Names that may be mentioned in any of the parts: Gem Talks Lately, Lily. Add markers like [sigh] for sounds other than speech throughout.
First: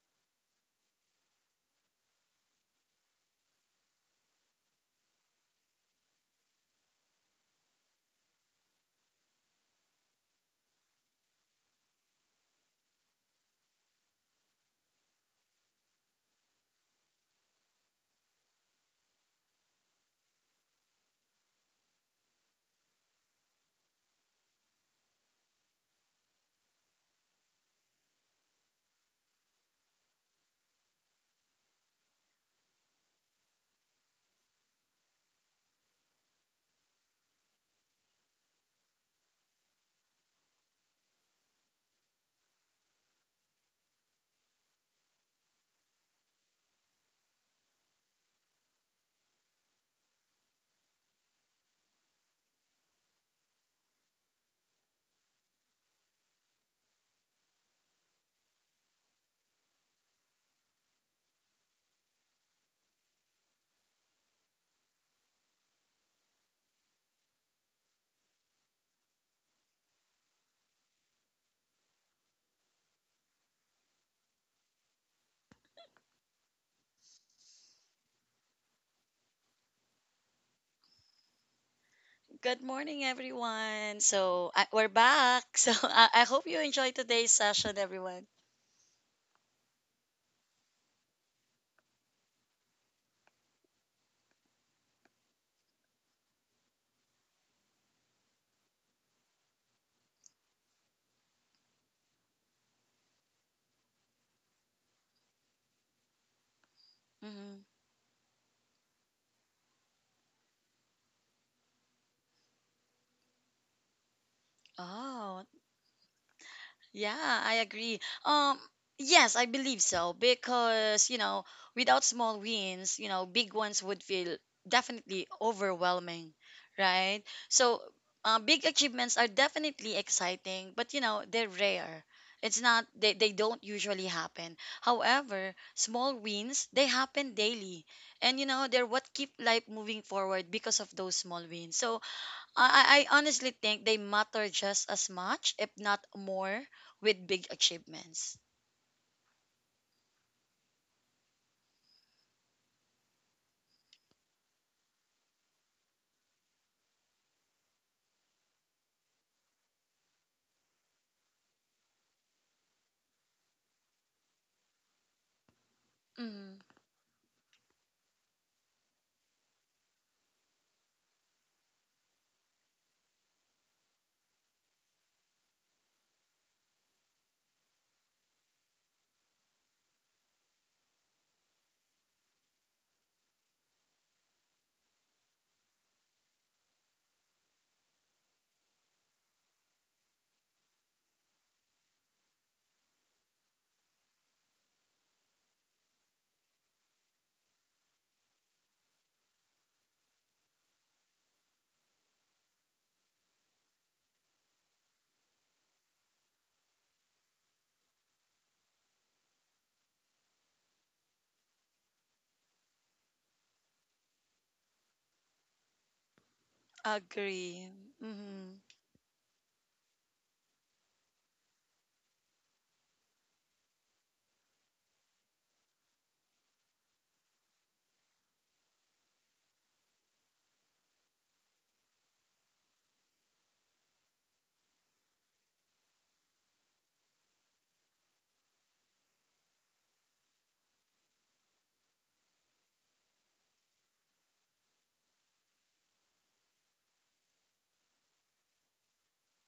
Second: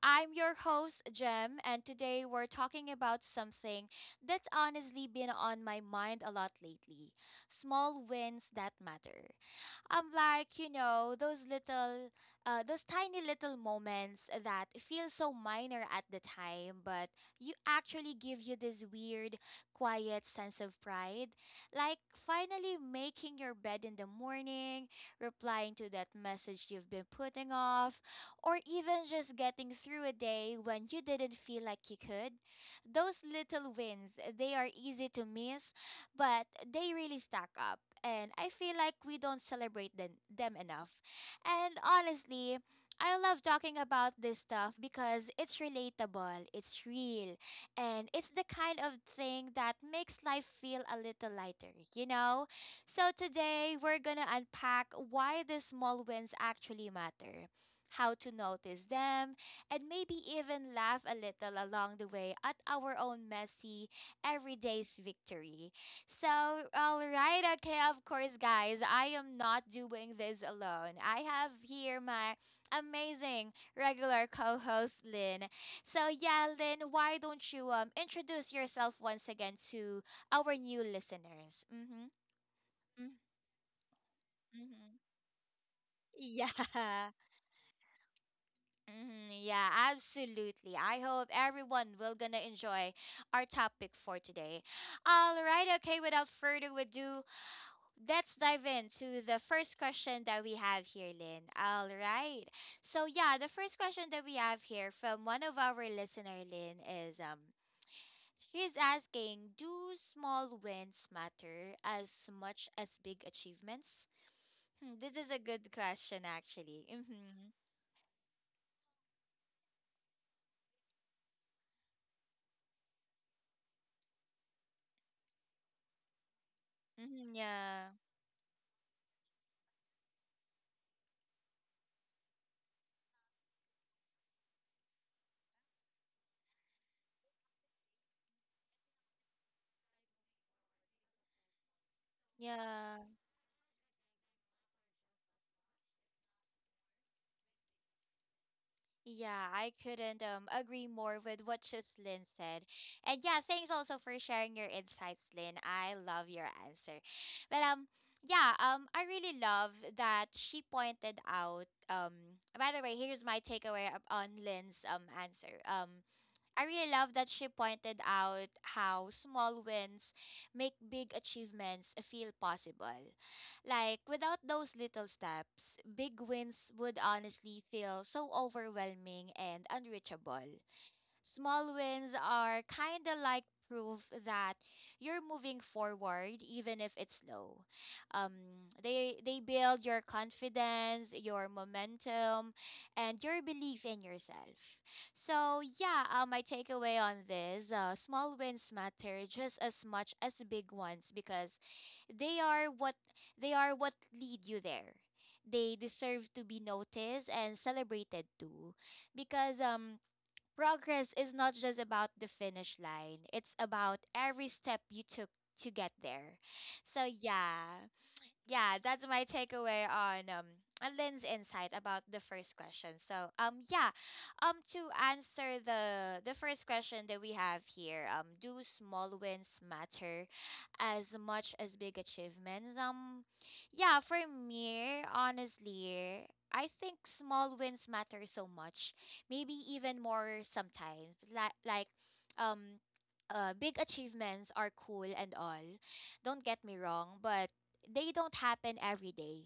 I'm your host, Gem, and today we're talking about something that's honestly been on my mind a lot lately, small wins that matter. You know, those little, those tiny little moments that feel so minor at the time, but you actually give you this weird, quiet sense of pride. Like finally making your bed in the morning, replying to that message you've been putting off, or even just getting through a day when you didn't feel like you could. Those little wins, they are easy to miss but they really stack up. And I feel like we don't celebrate them enough. And honestly, I love talking about this stuff because it's relatable, it's real, and it's the kind of thing that makes life feel a little lighter, you know? So today, we're gonna unpack why the small wins actually matter, how to notice them, and maybe even laugh a little along the way at our own messy, everyday's victory. So, all right, okay, of course, guys, I am not doing this alone. I have here my amazing regular co host, Lynn. So, yeah, Lynn, why don't you introduce yourself once again to our new listeners? Mm-hmm. Good morning, Mm-hmm. everyone. We're Mm-hmm. [laughs] back. [laughs] So I hope you enjoyed Yeah. today's session, everyone. Hmm, yeah, absolutely. I hope everyone will gonna enjoy our topic for today. All right, okay, without further ado, let's dive into the first question that we have here, Lynn. All right. So yeah, the first question that we have here from one of our listener, Lynn, is, Hmm. she's asking, do small wins matter as much as big achievements? Hmm, this is a Oh, good question actually. yeah, Mm-hmm. I agree. Yes, I believe so because, you know, without small wins, you know, big ones would feel definitely overwhelming, right? Mm-hmm, So, yeah. Big achievements are definitely exciting, but, you know, they're rare. It's not, they don't usually happen. However, small wins, they happen daily. And, you know, they're what keep life moving forward because of those small wins. So, Yeah. I, I I honestly think they matter just as much, if not more, with big achievements. Yeah, I couldn't agree more with what Chislin said. And yeah, thanks also for sharing your insights, Lynn. I love your answer. But um yeah, I really love that she pointed out. By the way, here's my takeaway on Lynn's answer. Mm, I really love that she pointed out how small wins make big achievements feel possible. Like, without those little steps, big wins would honestly feel so overwhelming and unreachable. Small wins are kind of like proof that you're moving forward even if it's slow. Um, they build your confidence, your momentum, and your belief in yourself. So yeah, my takeaway on this: small wins matter just as much as big ones because they are what they are what lead you there. They deserve to be noticed and celebrated too, because progress is not just about the finish line, it's about every step you took to get there. So, agree. yeah Mm-hmm. yeah, that's my takeaway on Lynn's insight about the first question. So yeah, to answer the first question that we have here, do small wins matter as much as big achievements? Yeah, for me, honestly, I think small wins matter so much. Maybe even more sometimes. Um big achievements are cool and all. Don't get me wrong, but they don't happen every day.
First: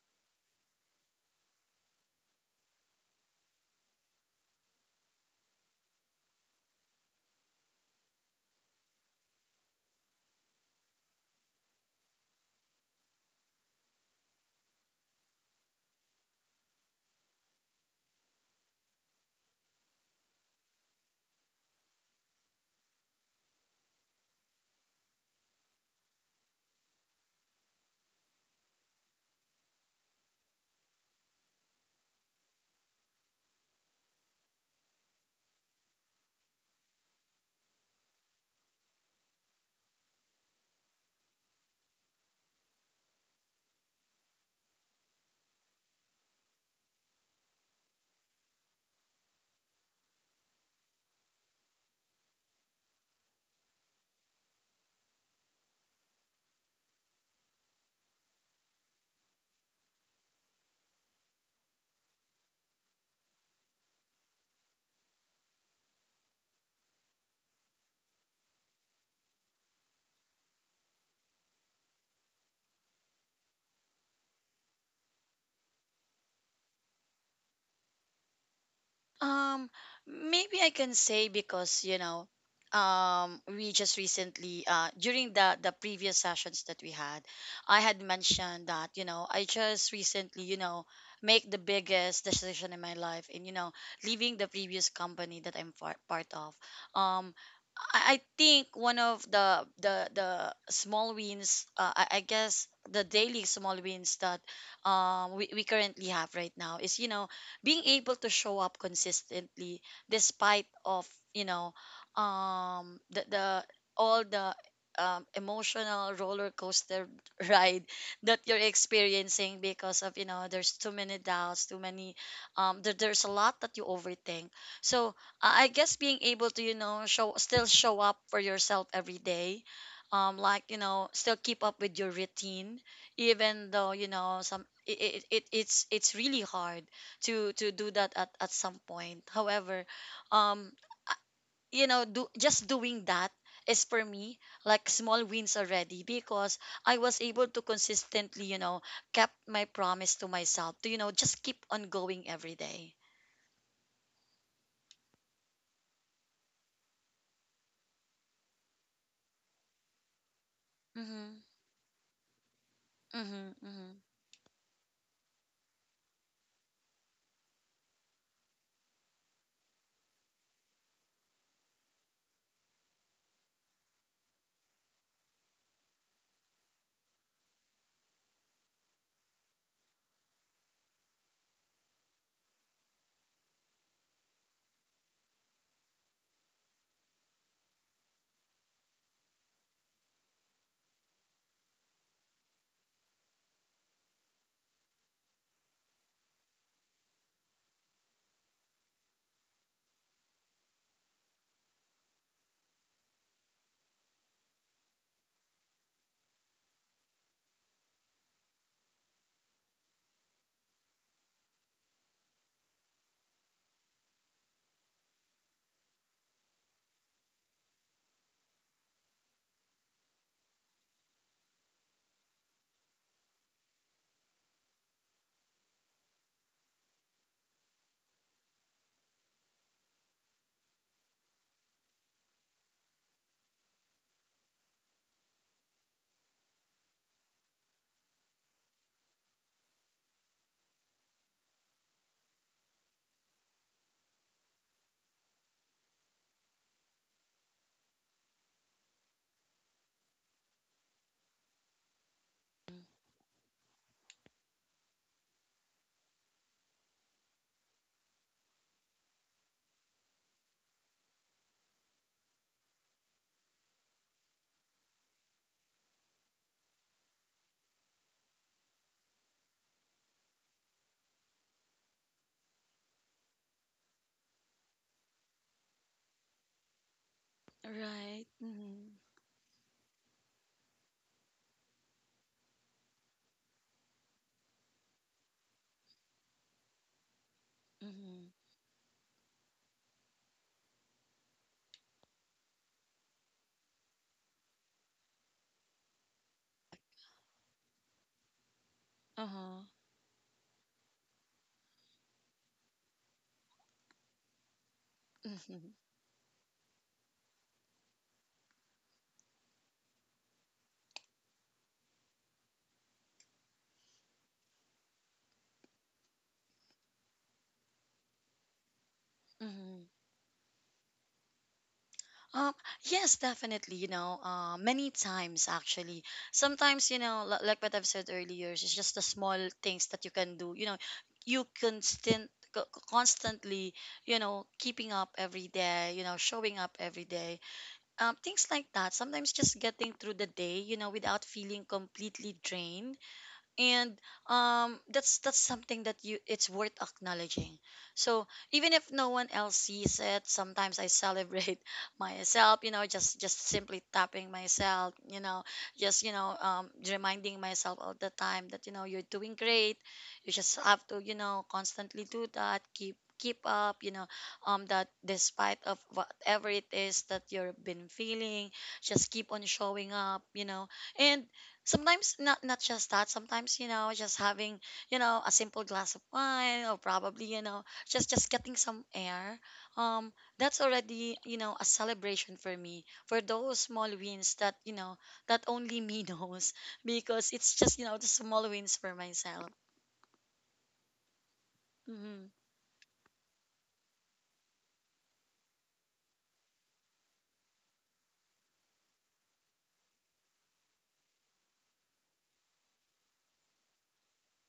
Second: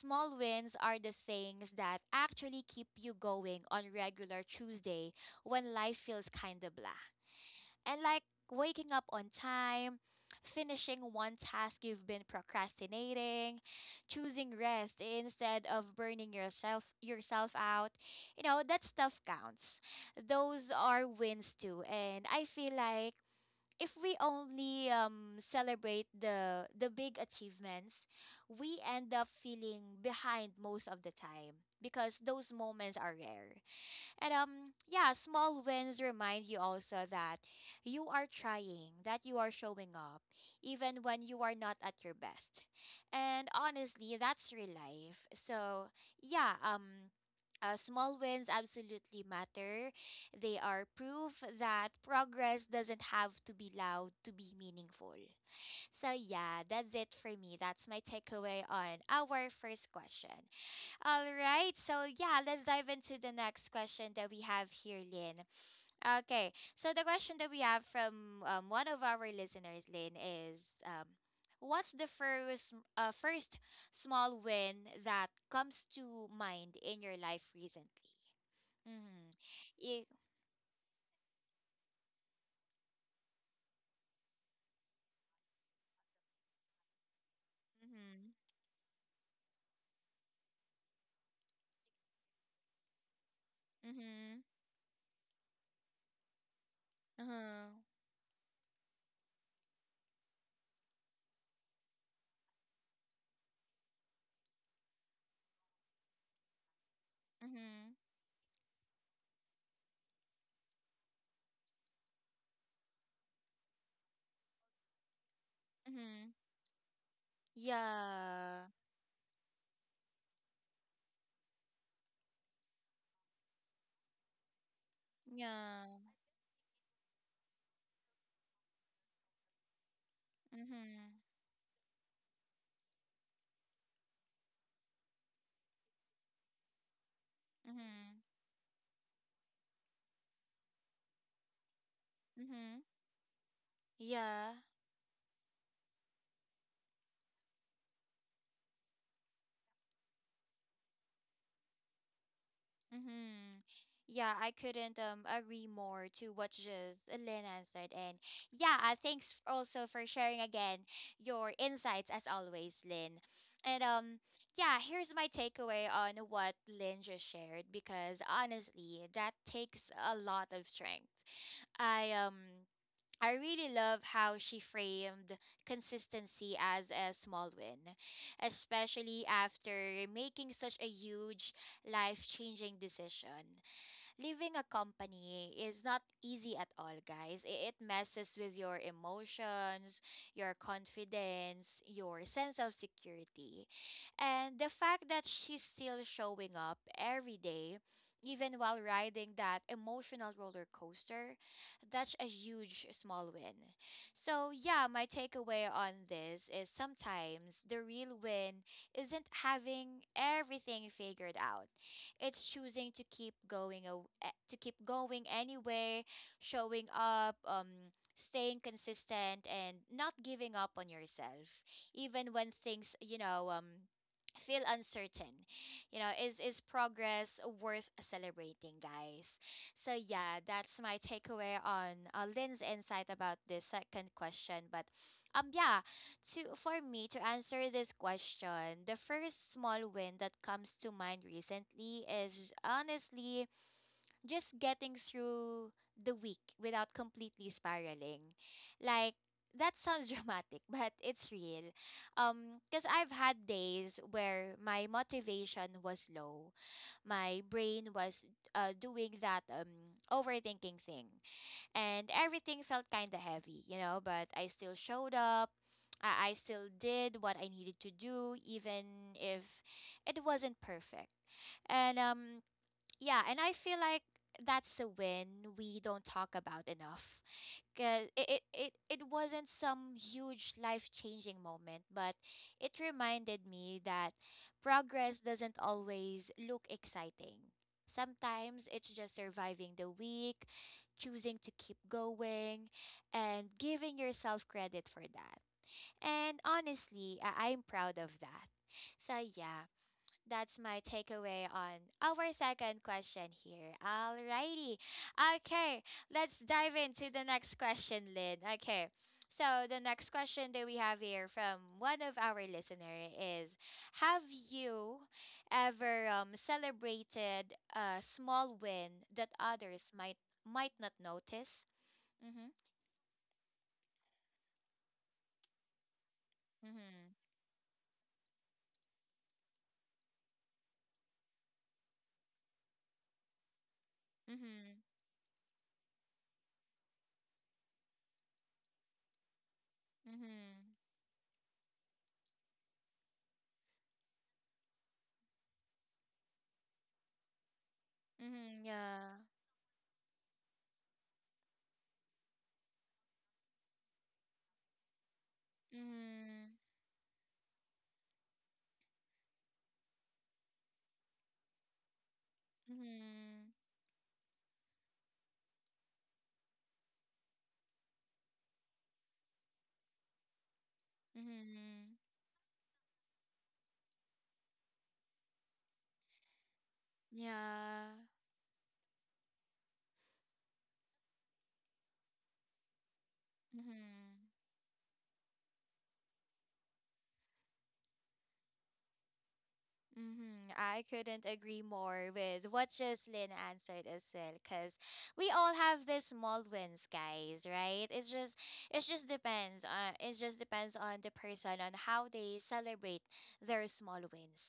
Small wins are the things that actually keep you going on regular Tuesday when life feels kind of blah. And like waking up on time, finishing one task you've been procrastinating, choosing rest instead of burning yourself out. You know, that stuff counts. Those are wins too. And I feel like if we only celebrate the big achievements, we end up feeling behind most of the time because those moments are rare. And yeah, small wins remind you also that you are trying, that you are showing up even when you are not at your best. And honestly, that's real life. So, yeah, small wins absolutely matter. They are proof that progress doesn't have to be loud to be meaningful. So, yeah, that's it for me. That's my takeaway on our first question. All right, so yeah, let's dive into the next question that we have here, Lynn. Okay, so the question that we have from one of our listeners, Lynn, is, um, what's the first small win that comes to mind in your life recently? Mm-hmm. Um, Yeah. Maybe I can say because, you know, we just recently during the previous sessions that we had, I had Mm-hmm. mentioned that, you know, I just recently, you know, make the biggest decision in my life, and, you know, leaving Mm-hmm. the previous company that I'm part of. Um. Uh-huh. I think one of the small wins, I guess the daily small wins that we currently have right now is, you know, being Mm-hmm. able to show up consistently despite of, you know, the all the emotional Mm-hmm. roller coaster [laughs] ride that you're Yeah. experiencing because, of you know, there's too many doubts, too many, there's a lot that you overthink, so I guess Yeah. being able to, you know, show still show up for yourself every day, like, you know, Mm-hmm. still keep up with your routine even though, you know, some it's really hard to do that Mm-hmm. at some point. However, um uh, you know, do just Mm-hmm. doing that is, for me, Yeah. like small wins already, because I was able to consistently, you know, kept my promise to myself to, you know, just keep on going every day. Mm-hmm. Yeah, I couldn't agree more to what just Elena said. And yeah, thanks also for sharing again Mm-hmm. your insights as always, Lynn. Mm-hmm. And Mm-hmm. um yeah, here's my takeaway on what Lynn just shared because honestly, that takes a lot of strength I um I really love how she framed consistency as a small win, especially after making such a huge life-changing decision. Leaving a company is not easy at all, guys. It messes with your emotions, your confidence, your sense of security. And the fact that she's still showing up every day, even while riding that emotional roller coaster, that's a huge small win. So, yeah, my takeaway on this is sometimes the real win isn't having everything figured out. It's choosing to keep going aw- eh, to keep going anyway, showing up, staying consistent and not giving up on yourself even when things, you know, feel uncertain. You know, is progress worth celebrating, guys? So yeah, that's my takeaway on Lynn's insight about this second question, but yeah, to for me to answer this question, the first small win that comes to mind recently is honestly just getting through the week without completely spiraling. Like that sounds [laughs] dramatic, but it's real. Because I've had days where my motivation was low, my brain was doing that overthinking thing, and everything felt kind of heavy, you know, but I still showed up. I still did what I needed to do, even if it wasn't perfect. And yeah, and I feel like that's a win we don't talk about enough. 'Cause Right. it, it, it, Mm-hmm. it wasn't some huge life changing moment, but it reminded me that progress doesn't always look exciting. Mm-hmm. Sometimes it's just surviving the week, choosing to keep going, and giving yourself credit for that. And honestly, I'm proud of that. So, Uh-huh. yeah, that's my takeaway on our second question here. Alrighty. [laughs] Mm-hmm. Okay, let's dive into the next question, Lynn. Okay. So the next question that we have here from one of our listener is, have you ever celebrated a small win that others Mm-hmm. might not notice? Mhm. Um, yes, definitely. You know, many times actually. Sometimes, you Mhm. know, like what I've said earlier, it's just the small things that you can do. You know, you constantly, you know, Mhm. keeping up every day. You know, showing up every day. Things like that. Sometimes just getting through the day, Mhm. you know, without feeling completely drained. And, that's something that you, it's worth acknowledging, so Mhm. even if no Yeah. one else sees it, sometimes I celebrate [laughs] myself, you know, just simply tapping myself, you know, just, you know, Mhm. Reminding myself all the time that, you know, you're doing great. You just have to, you know, constantly do that, keep Mhm. up, you know, that despite of whatever it is that you've been feeling, just keep on showing up, you know. And Mhm. sometimes not just that, sometimes, you know, just having, you know, a simple glass of wine, or probably, you know, Yeah. just getting some air, um that's already, you know, a celebration for me, for those small Mm-hmm. wins that, you know, that only me [laughs] knows, because it's just, you know, the small wins for myself. Mm-hmm. I couldn't agree more Mm-hmm. with what Jocelyn answered as well, because we all have these small wins, guys, right? It's just it just depends. It just depends on the person on how they celebrate their small wins.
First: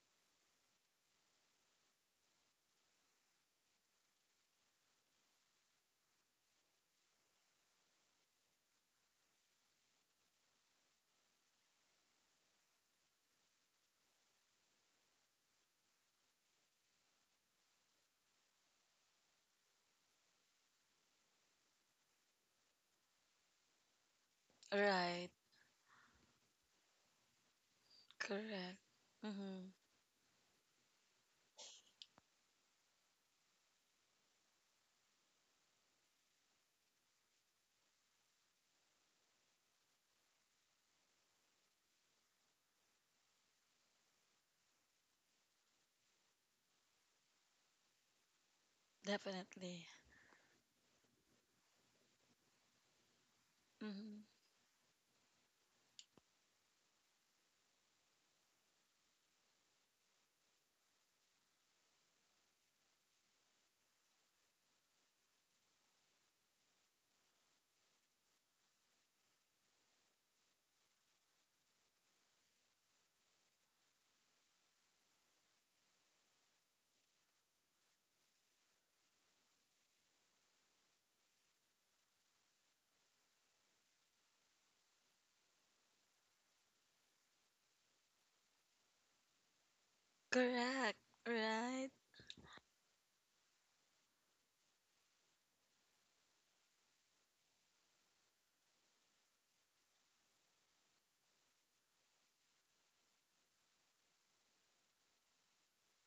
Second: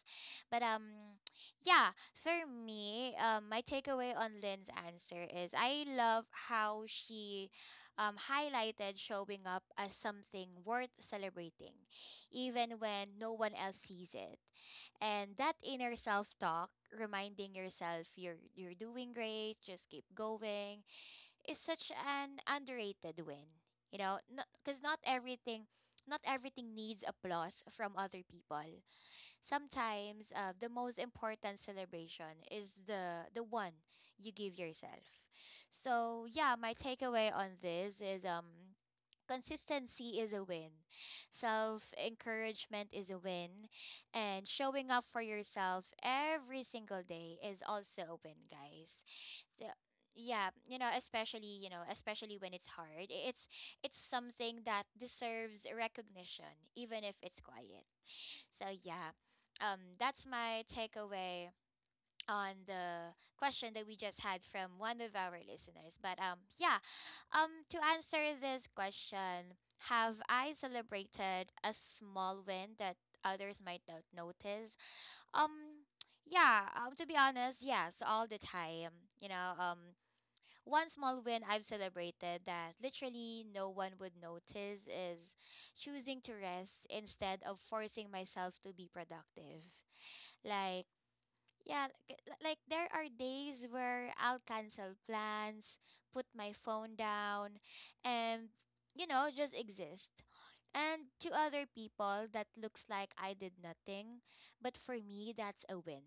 But yeah, for me, my takeaway on Lynn's answer is, I love how she highlighted showing up as something worth celebrating, even when no one else sees it, and that inner self-talk, reminding yourself you're doing great, just keep going, is such an underrated win. You know, because not Right. everything not everything needs applause from other people. Correct. Mm-hmm. Sometimes the most important celebration is the one you give yourself. So yeah, my takeaway on this is, consistency is a win, self encouragement is a win, and showing up for yourself every single day is also a win, guys. So, Definitely. yeah, you know, especially when it's hard, it's Mm-hmm. something that deserves recognition, even if it's quiet. So yeah, that's my takeaway on the question that we just had from one of our listeners. But yeah, to answer this question, have I celebrated a small win that others might not notice? Um, yeah, to be honest, yes, all the time. You know, one small win I've celebrated that literally no one would notice is choosing to rest instead of forcing myself to be productive. Like, Correct. Right. yeah, like there are days where I'll cancel plans, put my phone down, and you know, just exist. And to other people, that looks like I did nothing, but for me, that's a win.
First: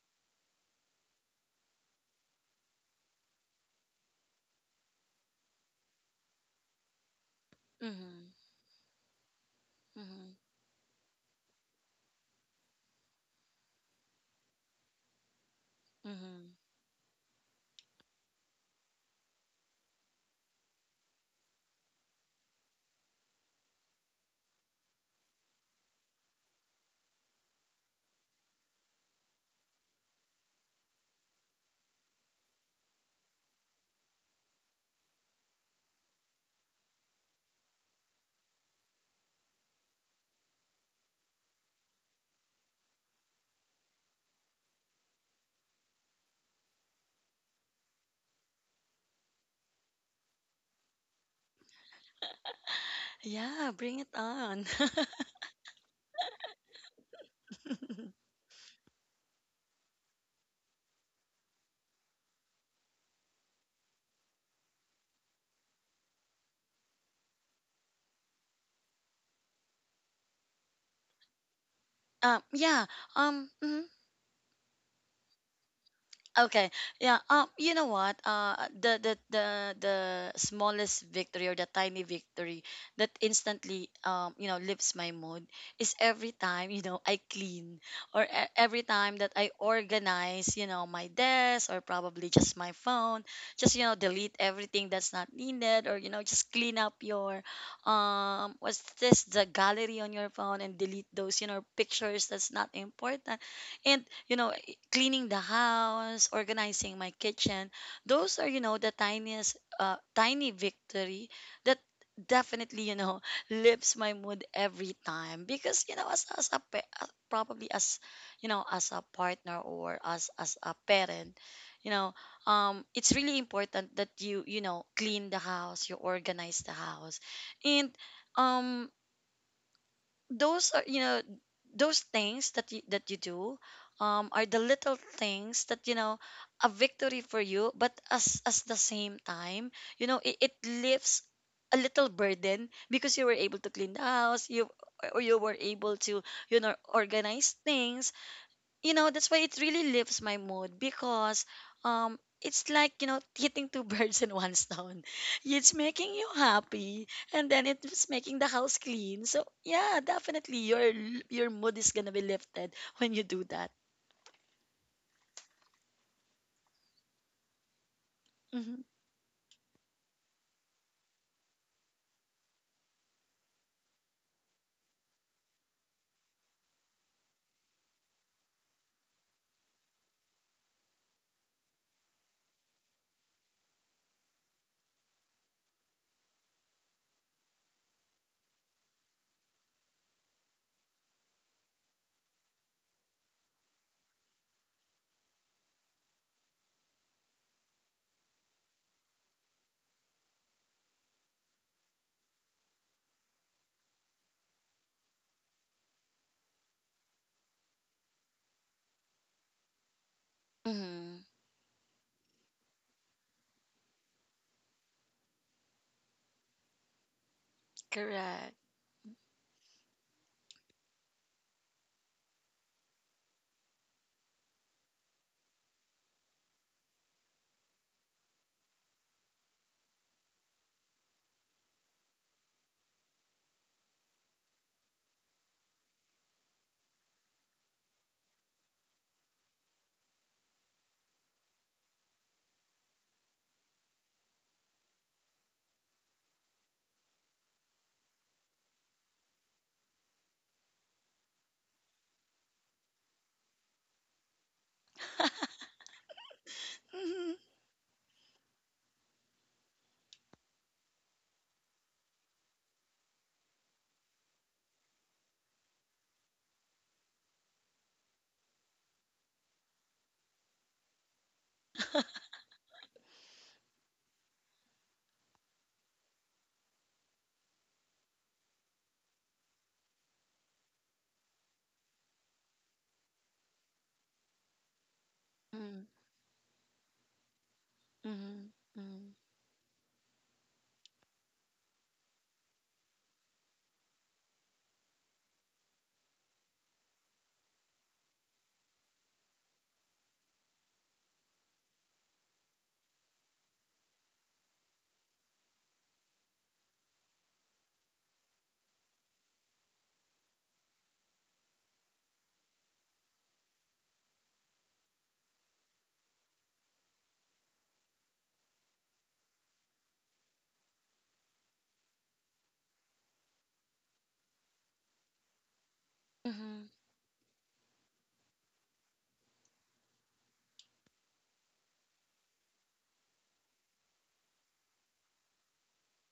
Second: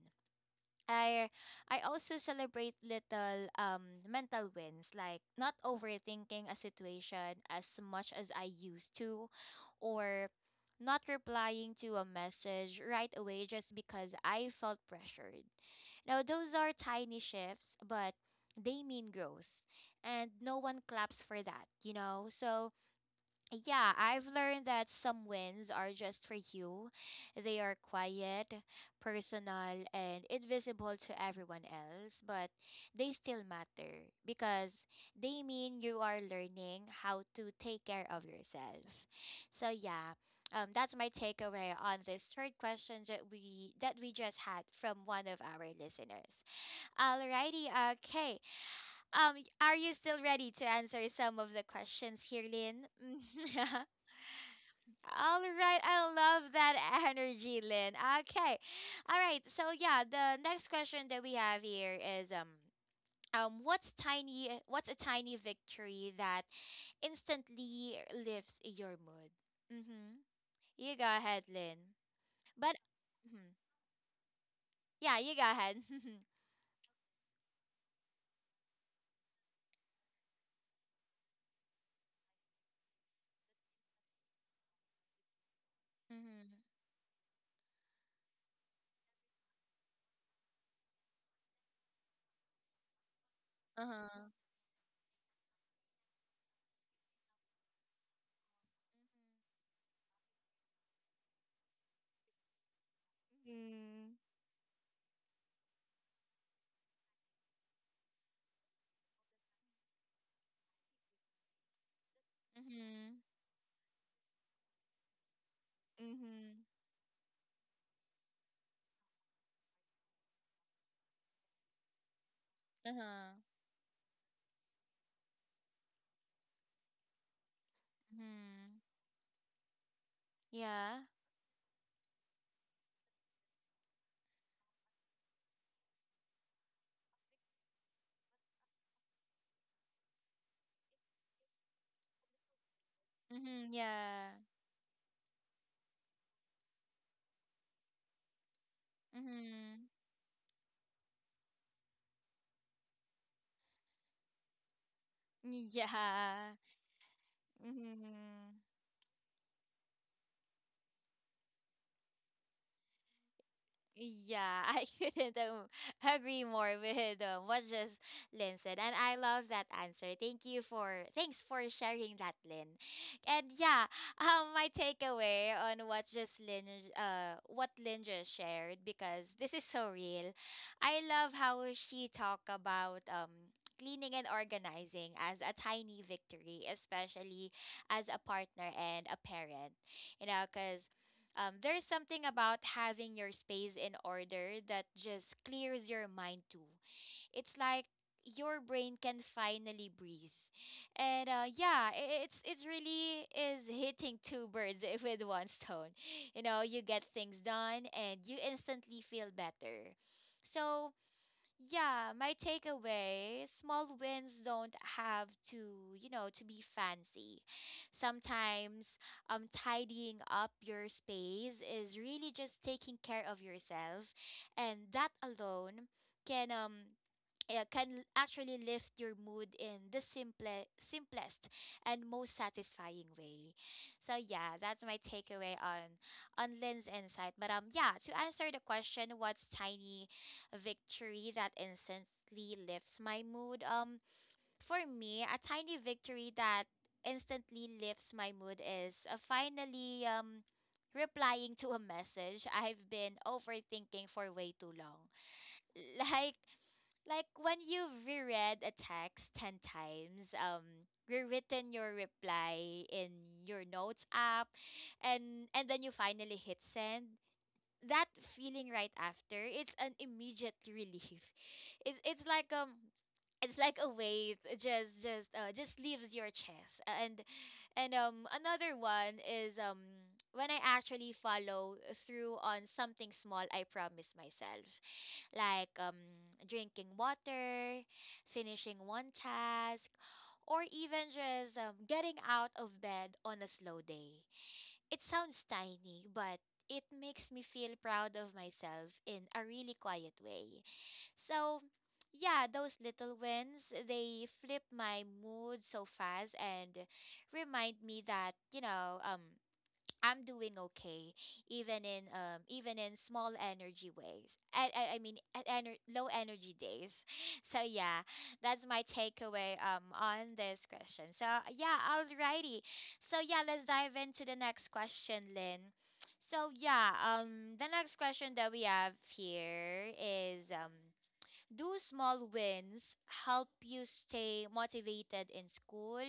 I I also celebrate little mental wins like not overthinking a situation as much as Mm-hmm. I used to, or Mm-hmm. not replying to a message right away just because I felt pressured. Now those Mm-hmm. are tiny shifts but they mean growth and no one claps for that, you know. So yeah, I've learned that some wins are just for you. They are quiet, personal, and invisible to everyone else, but they still matter because they mean you are learning how to take care of yourself. So yeah, that's my takeaway on this third question that we just had from one of our listeners. Alrighty, okay. Are you still ready to answer some of the questions here, Lynn? Yeah, bring it [laughs] on. All right, I love that [laughs] energy, Lynn. [laughs] Okay. All right. The next question that we have here is what's tiny what's a tiny victory that instantly lifts your mood? Mhm. You go ahead, Lynn. But Yeah. Mhm. Mhm. Yeah, you go ahead. [laughs] Okay. Yeah. You know what? The smallest victory, or the tiny victory that instantly, you know, lifts my mood is every Mhm. time, you know, I clean, or every time that I organize, you know, my desk or probably just my phone. Just, you know, Uh-huh. delete everything that's not needed, or, you know, just clean up your, what's this, the gallery on your phone, and delete those, you know, pictures that's not important, and, Mhm. you know, cleaning the house, organizing my kitchen. Those are, you know, the tiniest, tiny victory that definitely, you know, Mhm. [laughs] lifts my mood every time. Because, you know, Mhm. Probably as, you know, as a partner, or as a parent, you know, it's Uh-huh. really important that you know, clean the house, you organize the house. And, Mhm. um, those are, you Yeah. know, those things that you do, are the little things that, you know, a victory for you, but as the same time, you know, it lifts a little burden, because you were able Mhm. to clean the Yeah. house, you or you were able to, you know, organize things, you know. That's why it Mhm. really lifts my mood, because it's like, you know, hitting two [laughs] birds in one stone. It's [laughs] Yeah. making you happy, and then it's making the Mm-hmm. house clean, so yeah, definitely your mood is gonna be lifted when you do that. Yeah, [laughs] I couldn't agree more with what just Lynn Hmm. said, and I love that answer. Thank you for thanks for sharing that, Lynn. And yeah, [laughs] my takeaway on what just Lynn what Lynn just shared, because this is so real. I love how she talked about cleaning and organizing as a tiny victory, especially as a partner and a parent, you know, cause. There's something about having your space in order that just clears your mind too. It's like your brain can finally breathe. And yeah, it's really is hitting two birds [laughs] with one stone. You know, you get things done and you instantly feel better. So Hmm. yeah, my takeaway, small wins don't have to, you know, to be fancy. Correct. Sometimes tidying up your space is really just taking care of yourself, and that alone can um can actually lift your mood in the simplest and most satisfying way. So yeah, that's my takeaway on Lynn's insight. But yeah, to answer the question, what's tiny victory that instantly lifts my mood? For me, a tiny victory that instantly lifts my mood is finally replying to a message I've been overthinking for way too long. [laughs] [laughs] Like like Mhm. when you've reread a text 10 times, rewritten your reply in your notes app, and then you finally hit send. That feeling right after, it's an immediate relief. [laughs] It's it's like a weight just just leaves your chest. And another one is when I actually follow through on something small I promise myself. Like Mhm. Drinking water, Mhm. finishing one Mhm. task, or even just getting out of bed on a slow day. It sounds tiny, but it makes me feel proud of myself in a really quiet way. So, yeah, those little wins, they flip my mood so fast and remind me that, you know, I'm doing okay, even in even in small energy ways. I mean at low energy days. [laughs] So yeah, that's my takeaway on this question. So yeah, alrighty. So yeah, let's dive into the next question, Lynn. So Mhm. yeah, the next question that we have here is do small wins help you stay motivated in school,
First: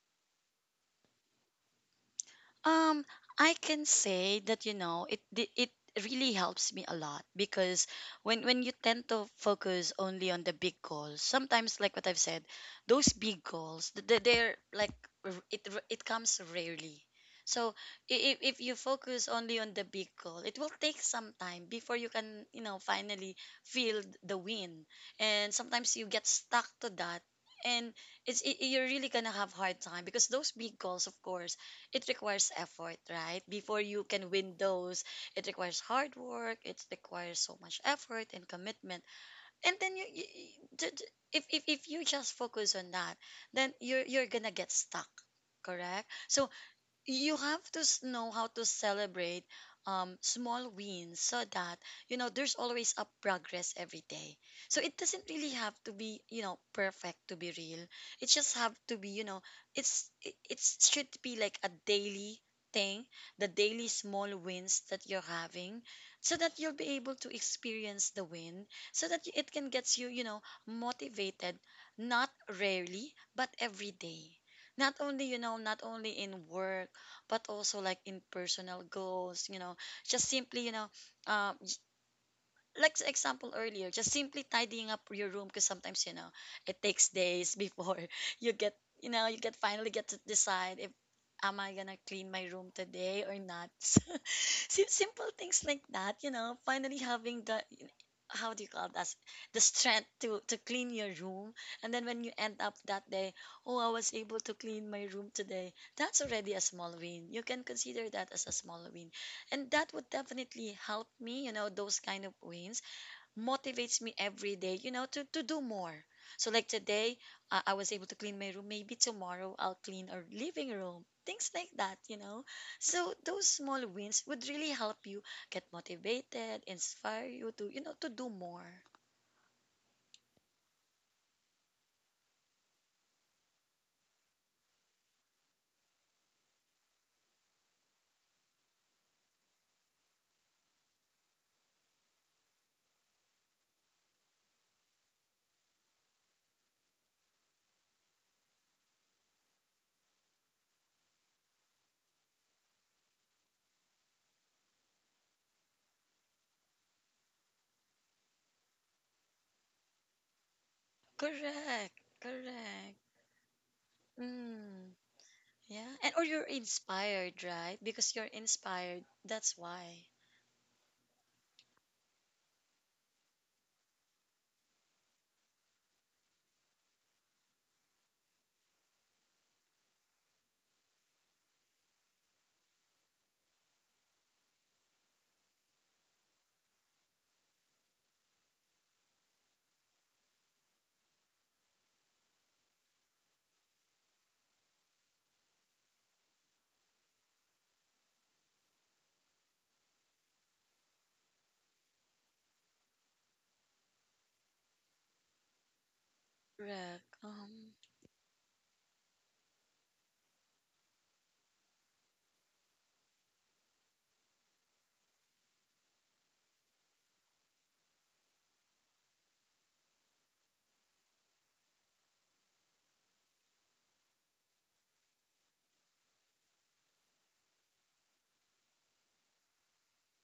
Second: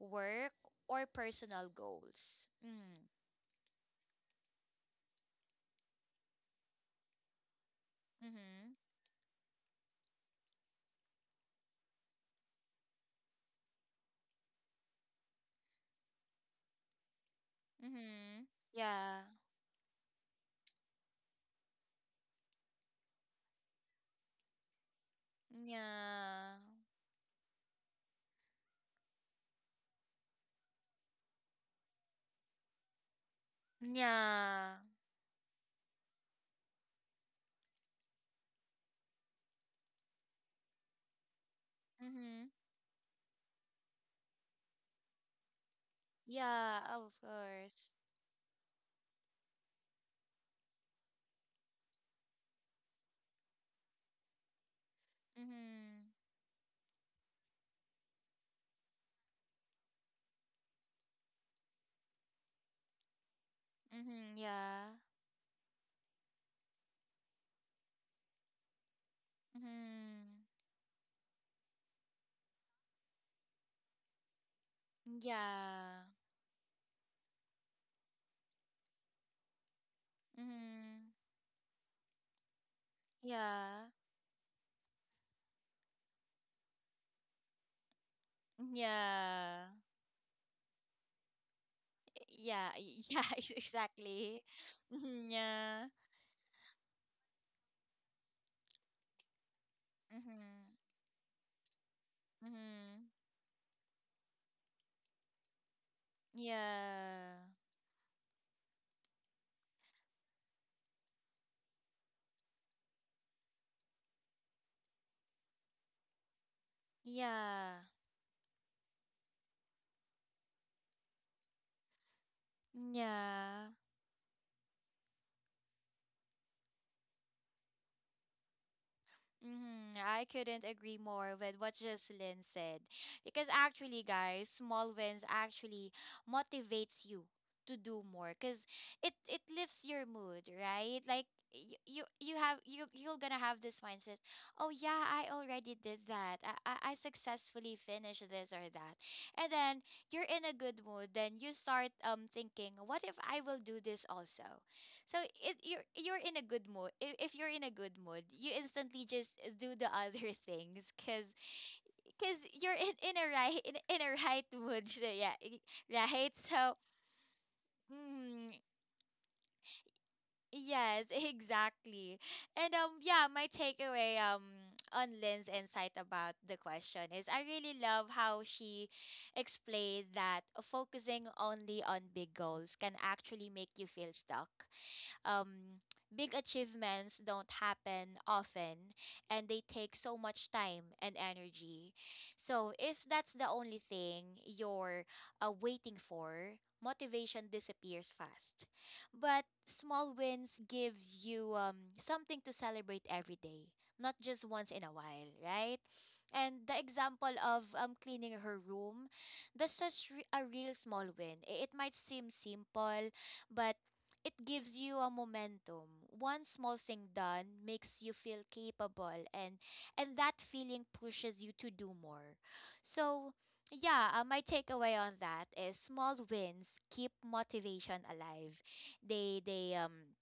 work, or personal goals? Mm. Um, I can say that, you know, it really helps me a lot, because when Mhm. you tend to focus only on the big goals, sometimes, like what I've said, those big goals, they're like, it comes rarely. So, if Mhm. if you Yeah. focus only on the big goal, it will take some time before you can, you know, finally feel the win, and sometimes you get Yeah. stuck to that, and you're really gonna have hard time, because those big goals, of course, it requires effort, right? Before you can win Yeah. those, it requires hard work. It requires so much effort and commitment. And then, you, if you just Mhm. focus on that, then you're gonna get stuck, correct? So Yeah, of you have to course. Know how to celebrate, small wins, so that, you know, there's always a progress every day, so it doesn't really have to Mhm. be, you know, perfect to be real, it just have to be, you know, it should be like a daily thing, the daily Mhm. small wins Yeah. that you're having, so that you'll be able to experience the win, so that it can get you, you know, Mhm. motivated, not rarely but every day, not Yeah. only in work but also like impersonal goals, you know, just simply, you know, Mhm. um like the example Yeah. earlier, just simply tidying up your room, because sometimes, you know, it takes days before [laughs] you Yeah. get, you know, you get, Yeah. finally [laughs] get to decide if am I gonna clean my Yeah. room today or not. [laughs] So, Exactly. Simple Mhm. things like Yeah. that, you know, finally having the, how do you call that, the strength to Mhm. clean your room, and then when you end up Mhm. that day, oh, I was able to clean my room today, that's already a small win, Yeah. you can consider that as a small win, and that would definitely help me, you know, those kind of wins motivates me every day, you know, to do more. So, like today, I Yeah. was able to clean my room. Maybe tomorrow I'll clean our living room. Things like that, you know. So those Yeah. small wins would really help you get motivated, inspire you to, you know, to do more. Mm-hmm. I couldn't agree more with what Jocelyn said. Because actually, guys, small wins actually motivates you to do more because it lifts your mood, right? Like you have you're gonna have this mindset. Oh yeah, I already did that. I successfully finished this or that. And then you're in a good mood, then you start thinking, what if I will do this also? So you're in a good mood. If you're in a good mood, you instantly just do the other [laughs] things, cause Correct. cause you're Correct. in a right in a right mood. [laughs] Mm, So yeah, yeah. And or right. you're So, inspired, right? Because you're hmm, inspired. That's why. yes, [laughs] exactly. And yeah, my takeaway on Lynn's insight about the question is I really love how she explained that focusing only on big goals can actually make you feel stuck. um, Big achievements don't happen often, and they take so much time and energy. So, if that's the only thing you're waiting for, motivation disappears fast. But small wins gives you something to celebrate every day, not just once in a while, right? And the Correct. example of cleaning her room, that's such a real small win. I- It might seem simple, but it gives you a momentum. One small thing done makes you feel capable, and that feeling pushes you to do more. So, yeah, my takeaway on that is small wins keep motivation alive. They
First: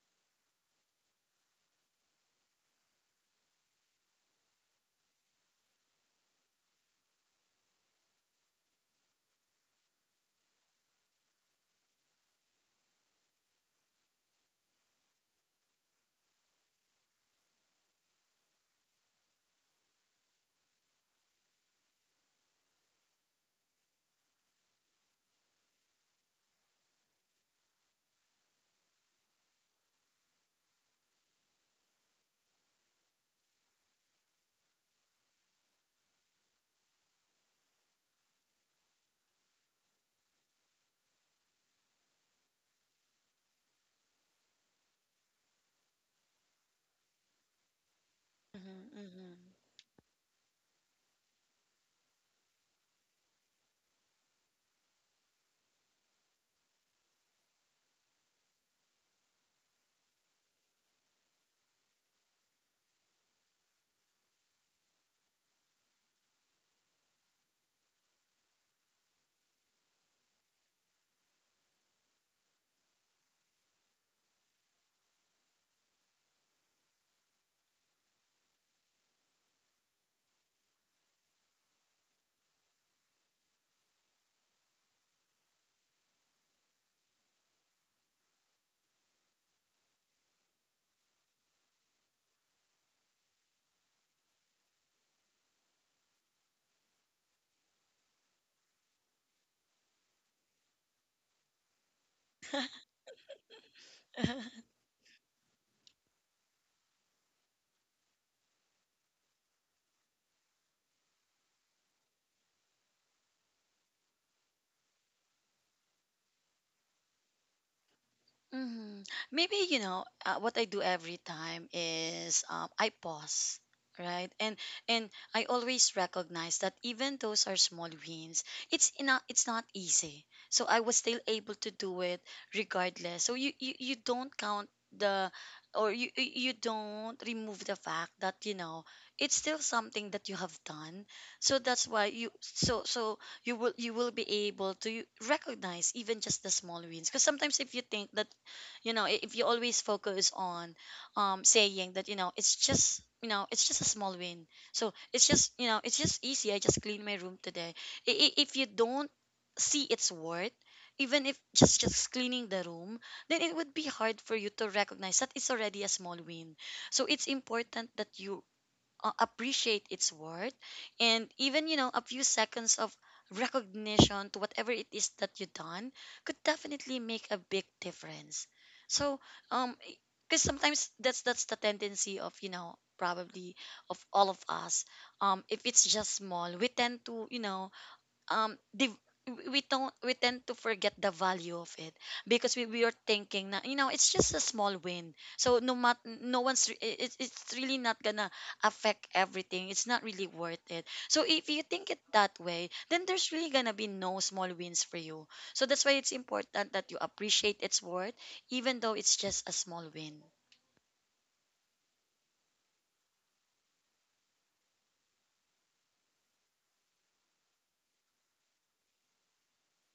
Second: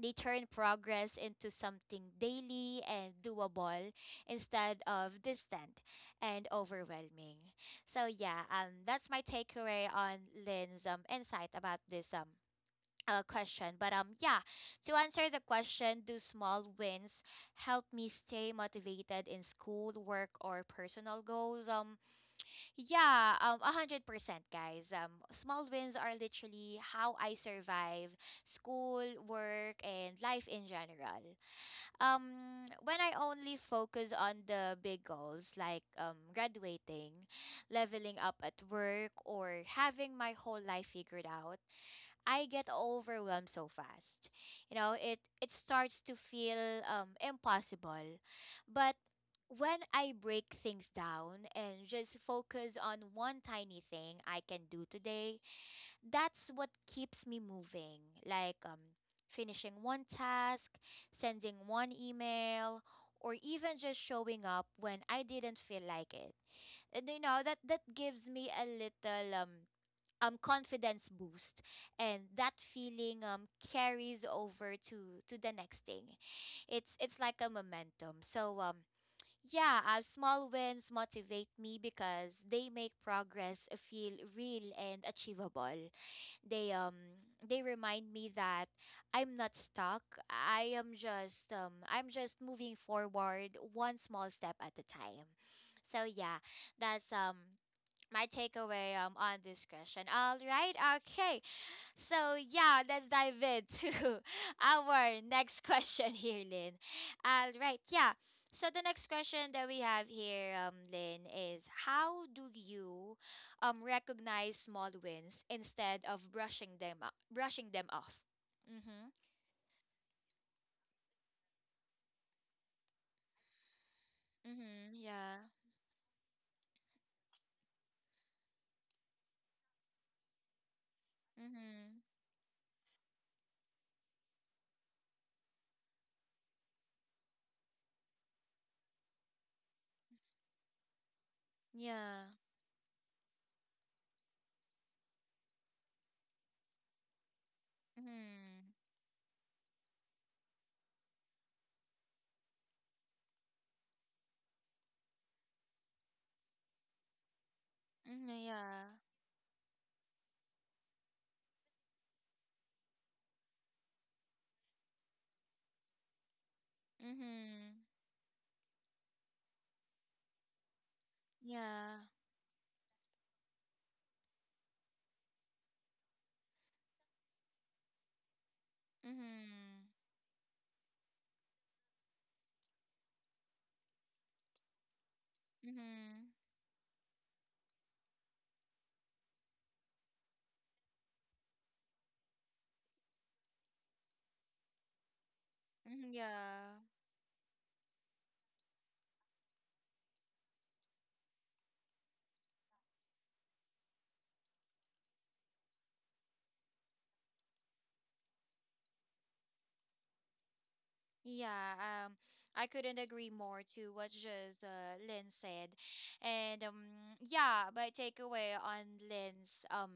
they turn progress into something daily and doable instead of distant and overwhelming. So yeah, that's my takeaway on Lynn's insight about this question. But yeah, to answer the question, do small wins help me stay motivated in school, work, or personal goals? Yeah, 100%, guys. Small wins are literally how I survive school, work, and life in general. When I only focus on the big goals like graduating, leveling up at work, or having my whole life figured out, I get overwhelmed so fast. You know, it starts to feel impossible. But Mhm, when I break things down and just focus on one tiny thing I can do today, that's what keeps me moving. Like finishing one task, sending one email, or even just showing up when I didn't feel like it. And you know that gives me a little confidence boost, and that feeling carries over to the next thing. It's like a momentum. So yeah, small wins motivate me because they make progress feel real and achievable. They remind me that I'm not stuck, I am just I'm just moving forward one small step at a time. So yeah, that's my takeaway on this question. All right, okay. So yeah, let's dive into mhm. [laughs] [laughs] our next question here, Lynn. All right, yeah. So the next question that we have here, Lynn, is how do you recognize small wins instead of brushing brushing them off? Mhm. Mhm. Maybe, you know, what I do every time is, I pause, right? And Mhm. and Yeah. I always recognize that even those are small wins, it's not, it's not easy. So I was still able to Mhm. do it regardless. So you don't count the or you don't remove the fact that, you know, it's still something that you have done, so that's why Yeah. you so so you will be able to recognize even just the small wins, because sometimes, if you think that, Mhm. you know, if you always focus on, saying that, you know, it's just, you know, it's just a small win, so it's just, you know, it's just easy, I just clean my room today. Mhm. If you Yeah. don't see its worth, even if just cleaning the room, then it would be hard for you to recognize that it's already a small win, so it's Mhm. important that you appreciate its worth. And even, you know, Yeah. a few seconds of recognition to whatever it is that you've done, could definitely make a big difference. So, um Mhm. because sometimes that's the tendency of, you know, probably of all of us, if it's just Mm-hmm. small, we tend to, you know, the we don't we tend to forget the value of it, because we are thinking, na, you know, it's just a small win, so no mat Hmm. no one's Yeah. re- it, it's really not gonna affect everything, it's not really worth it, so if you think it that way, then there's really gonna be no small wins for you, so that's why it's important that you appreciate its worth, even though it's just a small win. Yeah. I couldn't agree more to what just Lynn said. And yeah, my takeaway on Lynn's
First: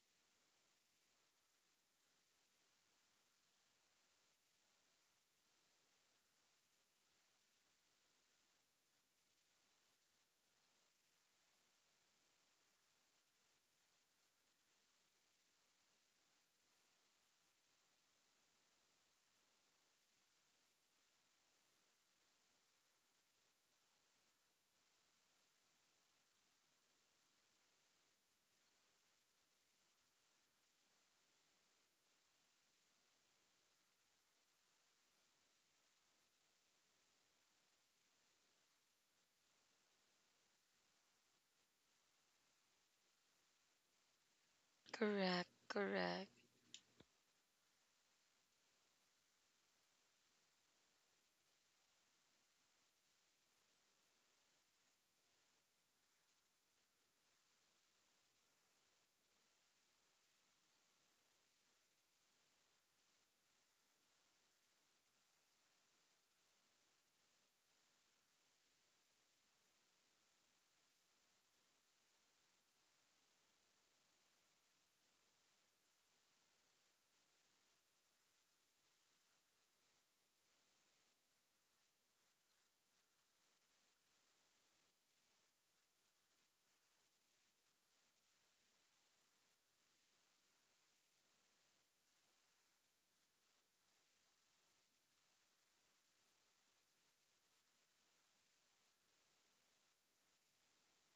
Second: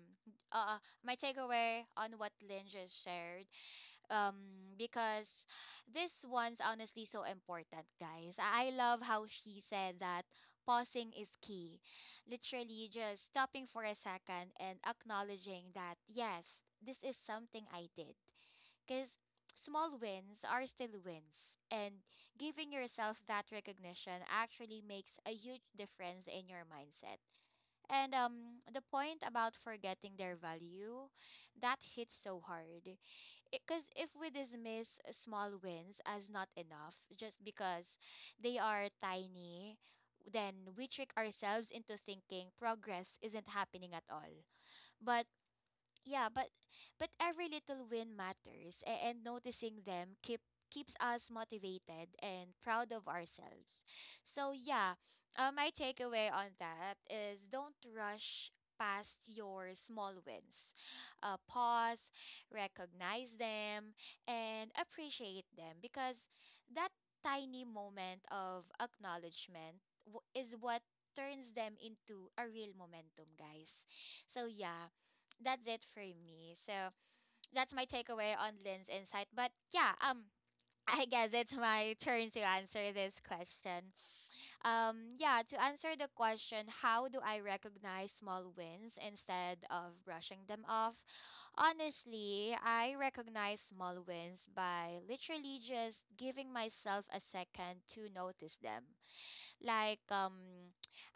uh my takeaway on what Lynn just shared. Um because this one's honestly so important, guys. I love how she said that pausing is key. Literally just stopping for a second and acknowledging that yes, this is something I did. Because small wins are still wins, and giving yourself that recognition actually makes a huge difference in your mindset. And the point about forgetting their value, that hits so hard. Because if we dismiss small wins as not enough just because they are tiny, then we trick ourselves into thinking progress isn't happening at all. But Correct. yeah, Correct. But every little win matters, and noticing them keeps us motivated and proud of ourselves. So yeah, my takeaway on that is don't rush past your small wins. Pause, recognize them, and appreciate them, because that tiny moment of acknowledgement is what turns them into a real momentum, guys. So yeah, that's it for me. So that's my takeaway on Lynn's insight. But yeah, [laughs] I guess it's my turn to answer this question. Yeah, to answer the question, how do I recognize small wins instead of brushing them off? Honestly, I recognize small wins by literally just giving myself a second to notice them. Like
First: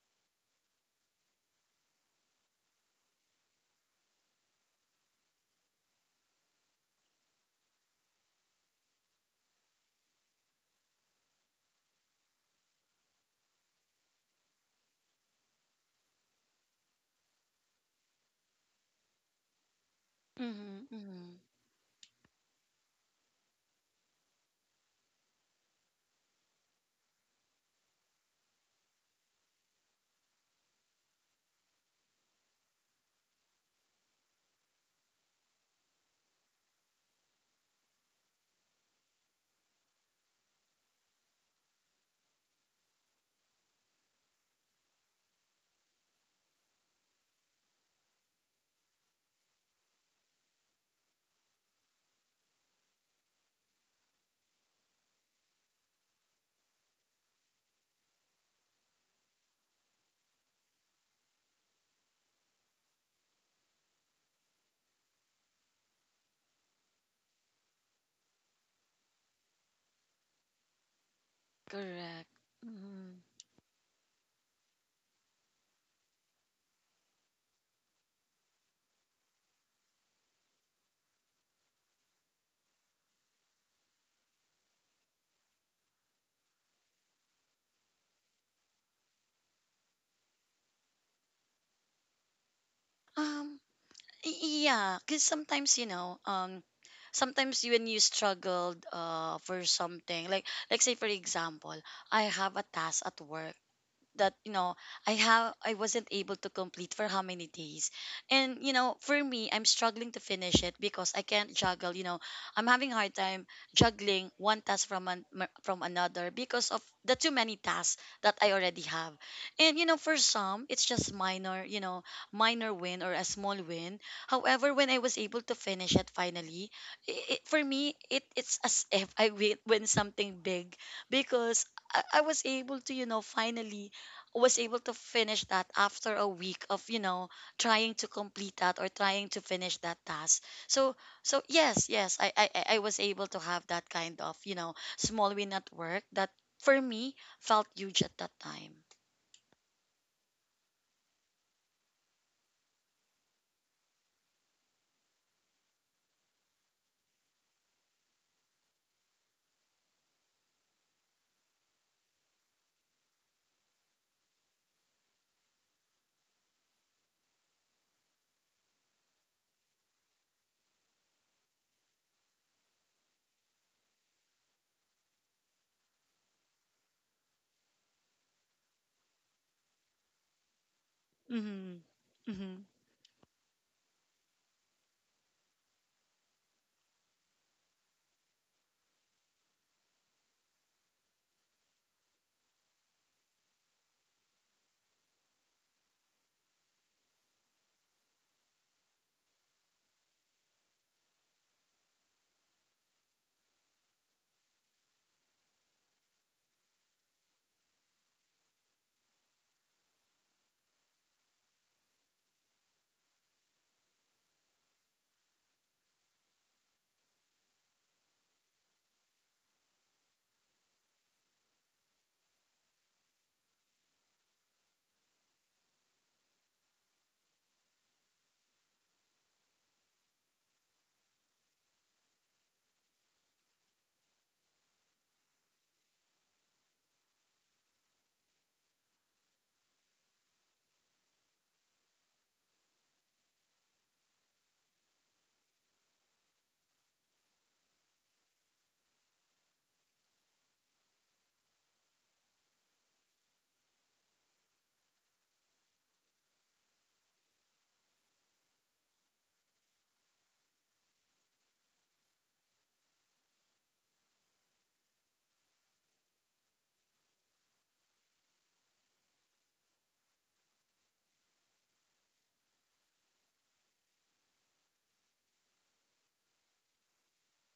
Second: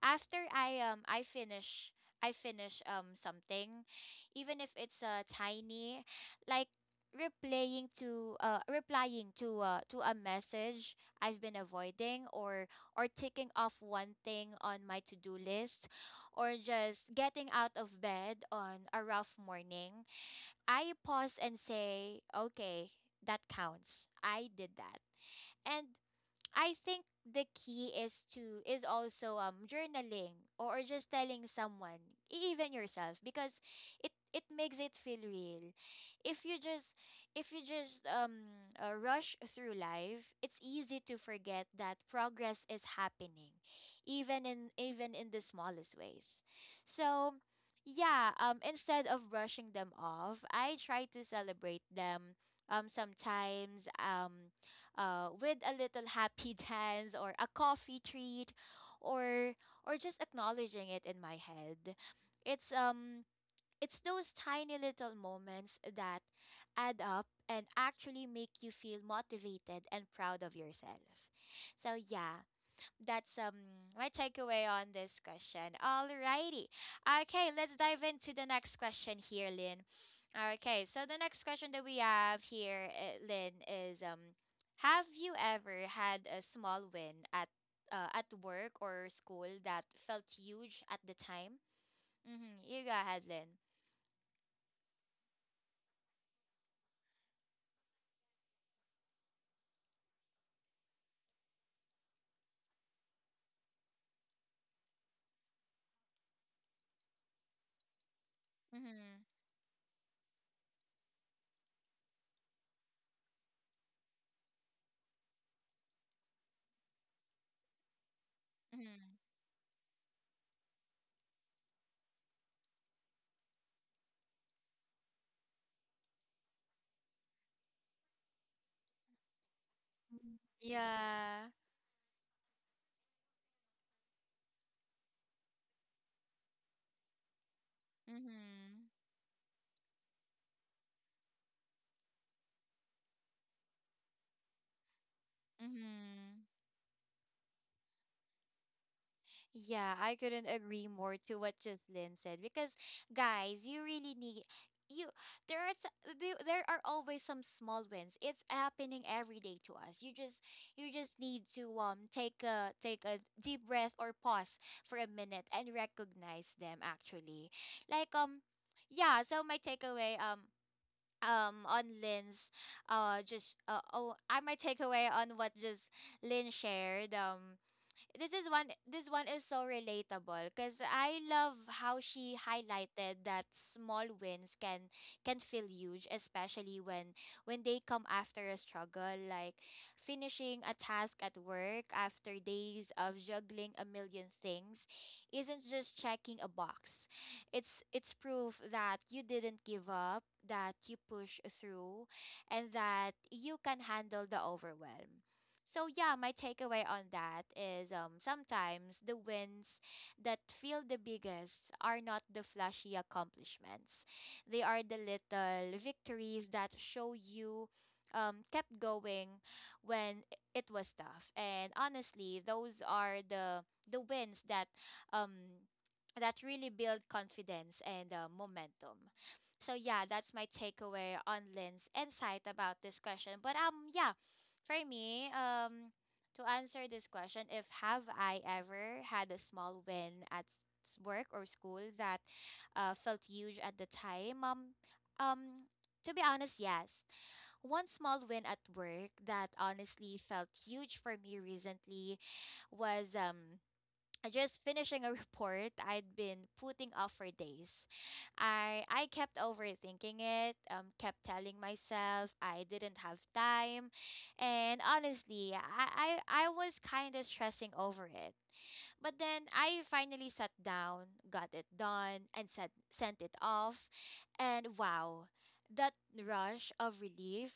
after I finish I finish something, even if it's tiny. Like replying to a message I've been avoiding, or ticking off one thing on my to-do list, or just getting out of bed on a rough morning. I Mm-hmm. Mm-hmm. pause and say okay, that counts, I did that. And I think the key is to is also journaling or just telling someone, even yourself, because it makes it feel real. If you just if you just rush through life, it's easy to forget that progress is happening, even in even in the smallest ways. So. Yeah, instead of brushing them off, I try to celebrate them sometimes. With a little happy [laughs] dance or a coffee treat, or or just acknowledging it in my head. It's it's those tiny little moments that add up and actually make you feel motivated and proud of yourself. So Correct. yeah, Mm-hmm. that's my takeaway on this question. Alrighty, okay, let's dive into the next question here, Lynn. Okay, so the next question that we have here, Lynn, is have you ever had a small win at work or school that felt huge at the time? Mm-hmm. You go ahead, Lynn. Yeah, because sometimes sometimes when you struggled for something, like say for example, I have a task at work that you know I wasn't able to complete for how many days. And you know, Mm-hmm. for me, I'm struggling to finish it because I can't juggle, you know, I'm having a hard time juggling one task from from another because of the too many tasks that I already Mm-hmm. have. And you know, for some it's just minor, you know, minor win or a small win. However, when I was able to finish it finally, for me it's as [laughs] if I win something big, Yeah. because I was able to, you know, finally was able to finish that after a week of, you know, trying to complete that Mm-hmm. or trying to finish that task. So so yes yes I was able to have that kind of, you know, small win at work that Mm-hmm. for me felt huge at that time. Yeah, I couldn't agree more to what Jocelyn said because guys, you really need you there are there are always some small wins. It's happening every day to us. You just need to take a deep breath or pause for a minute and recognize them actually. Like um yeah, so my takeaway on Lynn's just oh I my takeaway on what just Lynn shared. This one is so relatable because I love Mm-hmm. how she Mm-hmm. highlighted that small wins can feel huge, especially when they come after a struggle, like finishing a task at work after days of juggling a million things isn't just checking a box. It's proof that you didn't give up, that you push through, and that you can handle the overwhelm. So yeah, my takeaway on that is sometimes the wins that feel the biggest are not the flashy accomplishments. They are the little victories that show you kept going when it was tough. And honestly, those are the wins that um that really build confidence and momentum. So yeah, that's my takeaway on Lynn's insight about this question. But yeah, for me, to answer this question, if have I ever had a small win at work or school that felt huge at the time? Um, to be honest, yes. One small win at work that honestly felt huge for me recently was just finishing a report I'd been putting off for days. I kept overthinking it, kept telling myself I didn't have time, and honestly, I was kind of stressing over it. But then I finally sat down, got it done, and sent it off, and wow. That rush of relief,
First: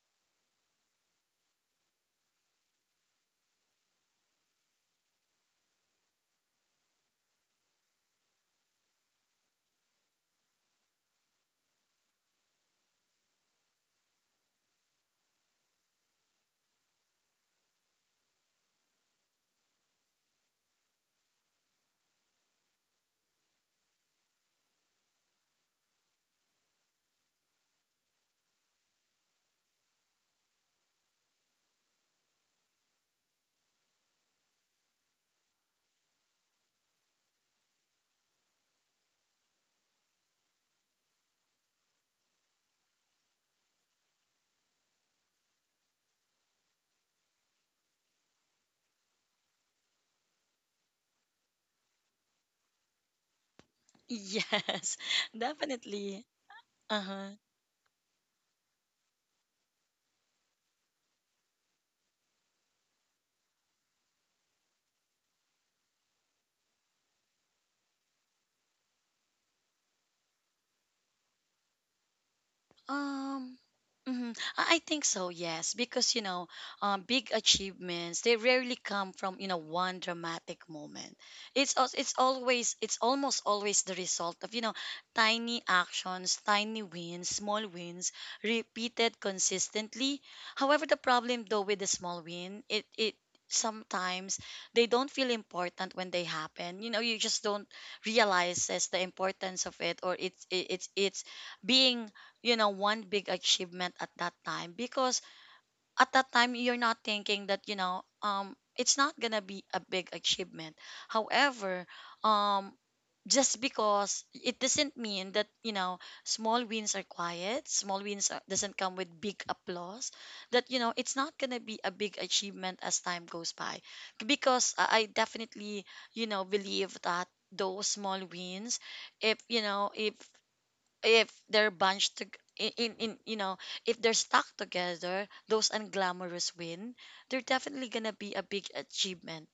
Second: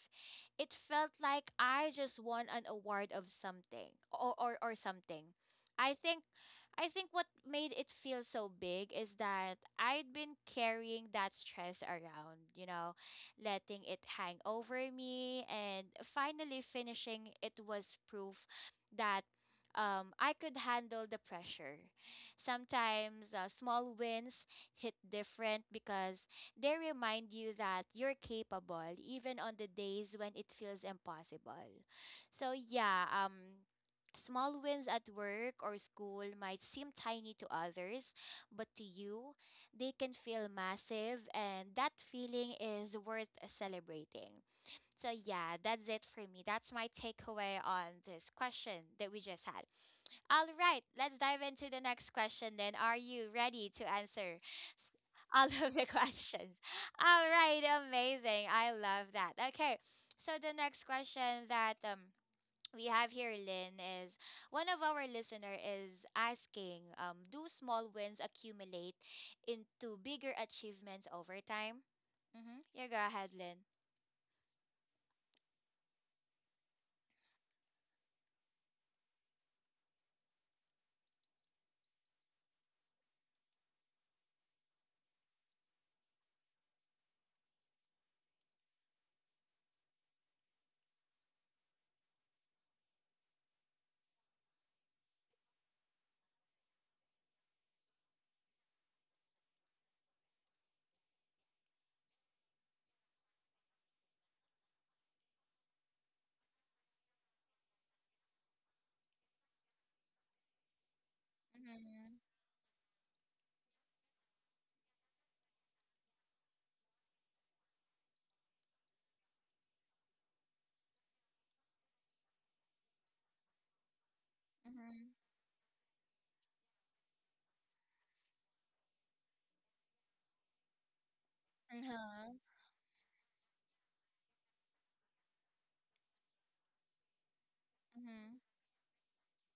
it felt like I just won an award of something or something. I think I think what made it feel so big is that I'd been carrying that stress around, you know, letting it hang over me and finally finishing it was proof that I could handle the pressure. Sometimes small wins hit different because they remind you that you're capable even on the days when it feels impossible. So yeah, small wins at work or school might seem tiny to others, but to you, they can feel massive, and that feeling is worth celebrating. So, yeah, that's it for me. That's my takeaway on this question that we just had. All right, let's dive into the next question then. Are you ready to [laughs] answer [laughs] Yes, all of the [laughs] definitely. questions? All Uh-huh. right, amazing. I love that. Okay, so the next question that, we have here, Lynn, is one of our listener is asking, do small wins accumulate into bigger achievements over time? Mhm. Yeah, go ahead, Lynn. Um, mhm. I think so, yes, because you know, big achievements, they rarely come from, you know, one dramatic moment. It's always, it's almost always the result of, you know, tiny actions, tiny wins, small wins repeated consistently. However, the problem though with the small win, it sometimes they don't feel important when they happen. You know, you just don't realize as the importance of it, or it's being, you know, one big achievement at that time, because at that time you're not thinking that, you know, it's not gonna be a big achievement. However, Mhm. um just because it doesn't mean that, you know, small wins are quiet, small wins are, doesn't come with big applause, that you know it's not gonna be a big achievement as time goes by, because I Mhm. definitely, you know, believe that those small wins, if you know, if they're Mhm. In, you know, if they're stuck together, those unglamorous win, they're definitely gonna be Mhm. a big achievement